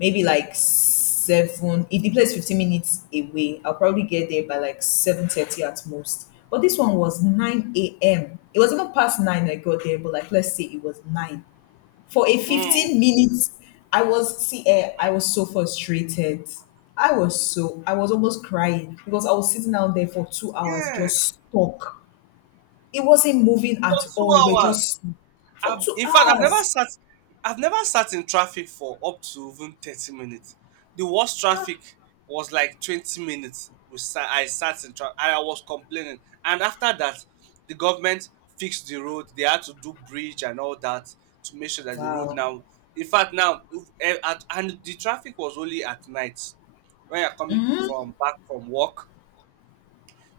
left: maybe like seven. If the place is 15 minutes away, I'll probably get there by like 7:30 at most. But this one was 9 a.m. It was even past 9. I got there, but like, let's say it was 9 for a
right: Hmm.
left: 15 minutes. I was See, I was so frustrated. I was almost crying because I was sitting out there for 2 hours,
right: Yes.
left: just stuck. It wasn't moving at
right: For two
left: all. We were
right: hours.
left: just for two
right: In fact, I've never
left: hours
right: sat, I've never sat in traffic for up to even 30 minutes. The worst traffic was like 20 minutes. I sat in traffic, and I was complaining. And after that, the government fixed the road. They had to do bridge and all that to make sure that the road
left: Wow.
right: now. In fact, now and the traffic was only at night when you're coming from back from work.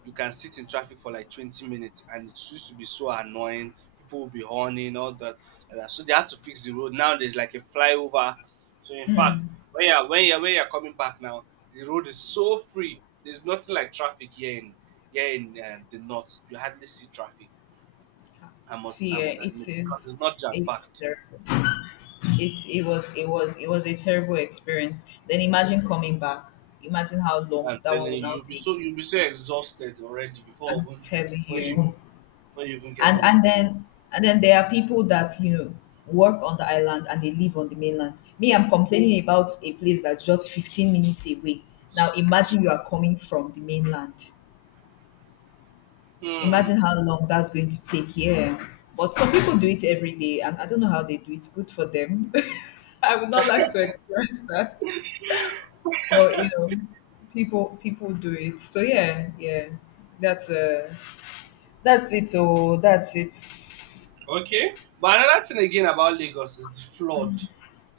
right: You can sit in traffic for like 20 minutes and it used to be so annoying. People will be horning all that like that. So they had to fix the road. Now there's like a flyover. So in fact, when you're coming back now the road is so free. There's nothing like traffic here in the north. You hardly see traffic. i must i
left: See,
right: must
left: it
right: admit because
left: is.
right: it's not jam
left: It's
right: packed.
left: terrible. It was a terrible experience. Then imagine coming back. Imagine how long
right: I'm
left: that one
right: telling
left: will
right: you,
left: now
right: you'll be
left: take.
right: so you'll be so exhausted already before
left: I'm telling
right: before you
left: you.
right: even- before you even get
left: And
right: home.
left: and then and then there are people that work on the island and they live on the mainland. Me, I'm complaining about a place that's just 15 minutes away. Now imagine you are coming from the mainland.
right: Hmm.
left: Imagine how long that's going to take. Yeah. But some people do it every day, and I don't know how they do it. Good for them. I would not like to experience that. But people do it. So yeah, yeah. That's uh that's it. Oh, that's it.
right: Okay. But another thing again about Lagos is the flood.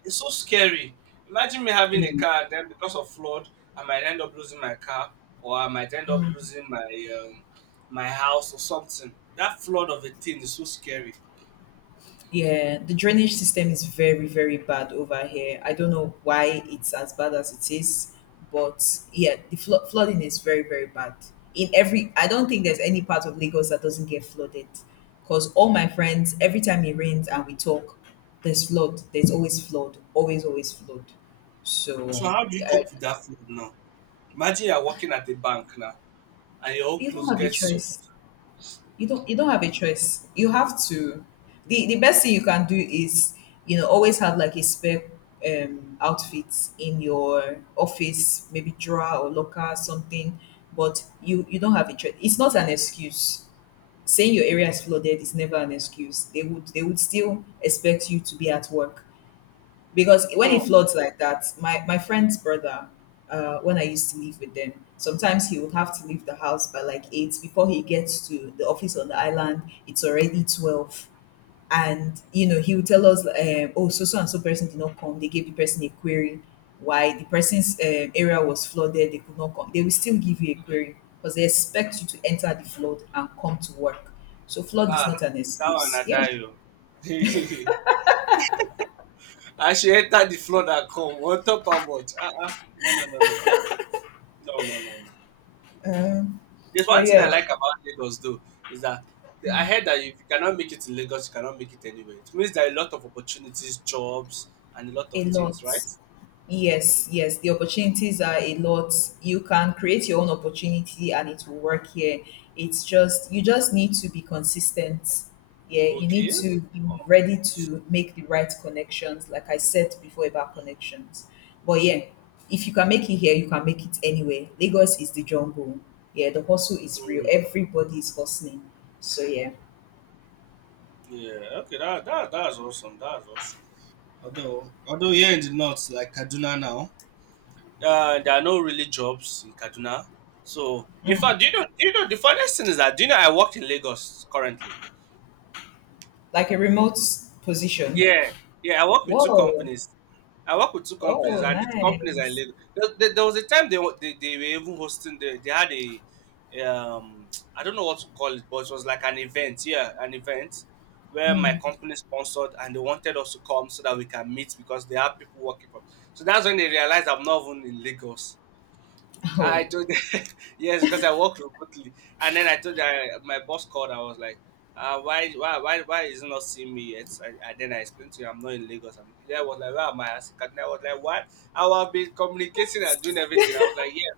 right: It's so scary. Imagine me having
left: Yeah.
right: a car, then because of flood, I might end up losing my car, or I might end up losing um, my house or something. That flood of a thing is so scary.
left: Yeah, the drainage system is very, very bad over here. I don't know why it's as bad as it is, but yeah, the flooding is very, very bad. I don't think there's any part of Lagos that doesn't get flooded. Because all my friends, every time it rains and we talk, there's flood. There's always flood. Always, always flood.
right: So
left: So
right: how do you
left: I,
right: cope with that flood now? Imagine you're working at a bank now, and your whole
left: you don't
right: clothes
left: have a
right: get soaked.
left: choice. You don't have a choice. You have to. The best thing you can do is, always have like a spare outfit in your office, maybe drawer or locker, something. But you don't have a choice. It's not an excuse. Saying your area is flooded is never an excuse. They would still expect you to be at work because when
right: Hmm.
left: it floods like that, my friend's brother, when I used to live with them, sometimes he would have to leave the house by like 8 before he gets to the office on the island. It's already 12, and he would tell us, "Oh, so so and so person did not come. They gave the person a query why the person's area was flooded. They could not come. They will still give you a query because they expect you to enter the flood and come to work. So flood is not
right: Ah,
left: an
right: that one
left: excuse.
right: I
left: Yeah,
right: die o. I should enter the flood and come. What top how much? Ah, ah. No, no, no, no, no, no, no, no, no, no, no.
left: um,
right: There's
left: but
right: one thing
left: yeah,
right: I like about Lagos though is that I heard that if you cannot make it in Lagos, you cannot make it anywhere. It means there are a lot of opportunities, jobs, and a lot
left: a
right: of things,
left: lot.
right: right?
left: Yes, yes, the opportunities are a lot. You can create your own opportunity and it will work here. It's just, you just need to be consistent. Yeah, you need
right: Okay.
left: to be
right: Oh,
left: ready to make the right connections, like I said before about connections. But yeah, if you can make it here, you can make it anywhere. Lagos is the jungle. Yeah, the hustle is real.
right: mm,
left: Everybody is hustling. So yeah,
right: yeah. Okay. That's awesome. That's awesome. Although here in the north, like Kaduna now, there are no really jobs in Kaduna. So, in fact, do you know? Do you know the funniest thing is that do you know I work in Lagos currently?
left: like a remote position.
right: Yeah, yeah. I work with two
left: Whoa.
right: companies. I work with two companies,
left: Oh,
right: and the companies I
left: nice.
right: Lagos. There was a time they were even hosting. They had a um I don't know what to call it, but it was like an event. Yeah, an event where my company sponsored, and they wanted us to come so that we can meet because they have people working from. So that's when they realized I'm not even in Lagos. I
left: Oh,
right: told them, yes, because I work remotely, and then I told her my boss called. I was like, why is he not seeing me yet? Then I explained to him I'm not in Lagos. And he was like, where am I? I said, "Kaduna." I was like, what? I have been communicating and doing everything. I was like, yes.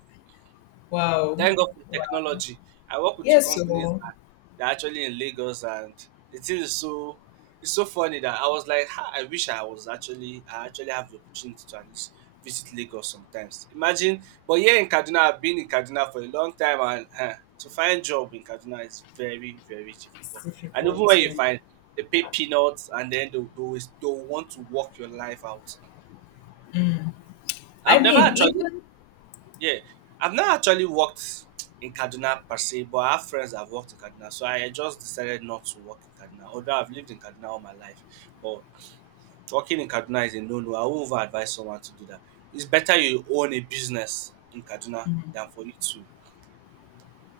left: wow.
right: Thank God for
left: Wow.
right: technology. I work with two
left: Yes,
right: companies
left: so
right: that they're actually in Lagos, and the thing is so it's so funny that I was like, "Ha, I wish I was actually I actually have the opportunity to at least visit Lagos sometimes. Imagine, but here in Kaduna, I've been in Kaduna for a long time, and to find job in Kaduna is very very
left: it's
right: difficult. And even
left: difficult.
right: when you
left: Yeah.
right: find, they pay peanuts, and then they always they want to work your life out.
left: I
right: I've never
left: mean,
right: actually
left: even
right: Yeah, I've not actually worked in Kaduna per se, but I have friends that have worked in Kaduna. So I just decided not to work in Kaduna. Although I've lived in Kaduna all my life, but working in Kaduna is a no-no. I would over advise someone to do that. It's better you own a business in Kaduna than for you to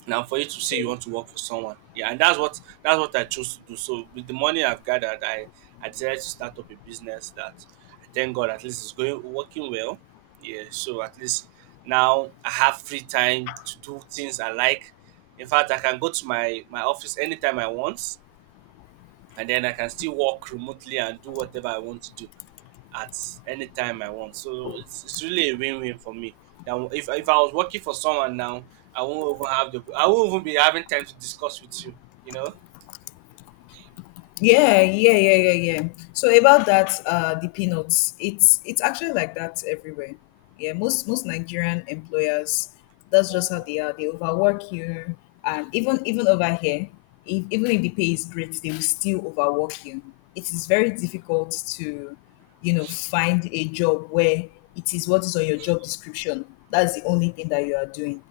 right: say you
left: so.
right: want to work for someone. Yeah, and that's what I chose to do. So with the money I've gathered, I decided to start up a business that I thank God at least is going working well. Yeah, so at least now I have free time to do things I like. In fact, I can go to my office anytime I want and then I can still work remotely and do whatever I want to do at any time I want. So it's really a win-win for me. Now, if I was working for someone now, I won't even be having time to discuss with you. You know?
left: Yeah, yeah, yeah, yeah, yeah. So about that, the peanuts. It's actually like that everywhere. Yeah, most Nigerian employers, that's just how they are. They overwork you, and even over here, if, even if the pay is great, they will still overwork you. It is very difficult to find a job where it is what is on your job description. That's the only thing that you are doing.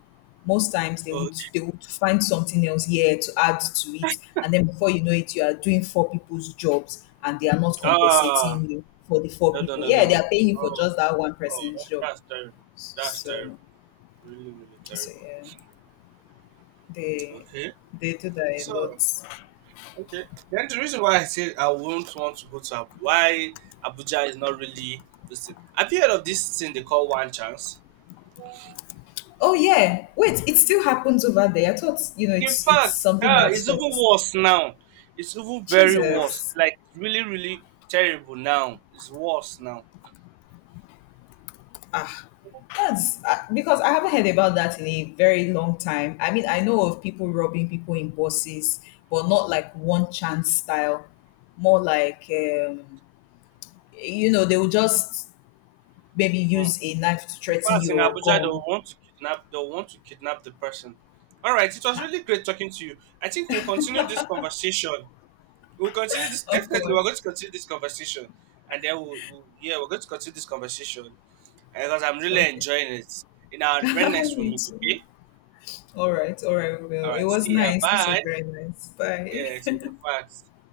left: Most times they
right: Oh,
left: would they would find something else here to add to it, and then before you know it, you are doing four people's jobs, and they are not
right: ah,
left: compensating you for the four
right: no, no,
left: people.
right: no,
left: Yeah,
right: no,
left: they
right: no.
left: are paying you for
right: Oh,
left: just that one
right: oh,
left: person's
right: that,
left: job.
right: that's terrible. That's terrible.
left: So,
right: Really, really
left: so
right: terrible.
left: yeah, they
right: Okay.
left: they do that a
right: So
left: lot.
right: okay. Then the reason why I said I won't want to go to why Abuja is not really this thing. Have you heard of this thing they call one chance?
left: Oh yeah, wait, it still happens over there. I thought
right: In
left: it's
right: fact,
left: something
right: yeah,
left: that
right: it's even
left: stopped.
right: worse now. It's even very worse.
left: Jesus.
right: Like it's really, really terrible now. It's worse now.
left: That's because I haven't heard about that in a very long time. I mean, I know of people robbing people in buses, but not like one chance style. More like, they will just maybe
right: Mm.
left: use a knife to
right: In
left: threaten
right: fact,
left: you
right: in
left: or
right: Abuja, they
left: gun.
right: will want to kidnap. They will want to kidnap the person. All right. It was
left: Ha.
right: really great talking to you. I think we'll continue this conversation. We'll continue this.
left: Of
right: Definitely, we're
left: course.
right: going to continue this conversation, and then we'll, yeah, we're going to continue this conversation because I'm really
left: Okay.
right: enjoying it. In our When next we
left: Me
right: meet,
left: too.
right: okay?
left: All right. All right, we
right: All
left: will. It
right: right.
left: was
right: See ya.
left: nice. This was
right: Bye.
left: very nice. Bye.
right: Yeah. So in fact.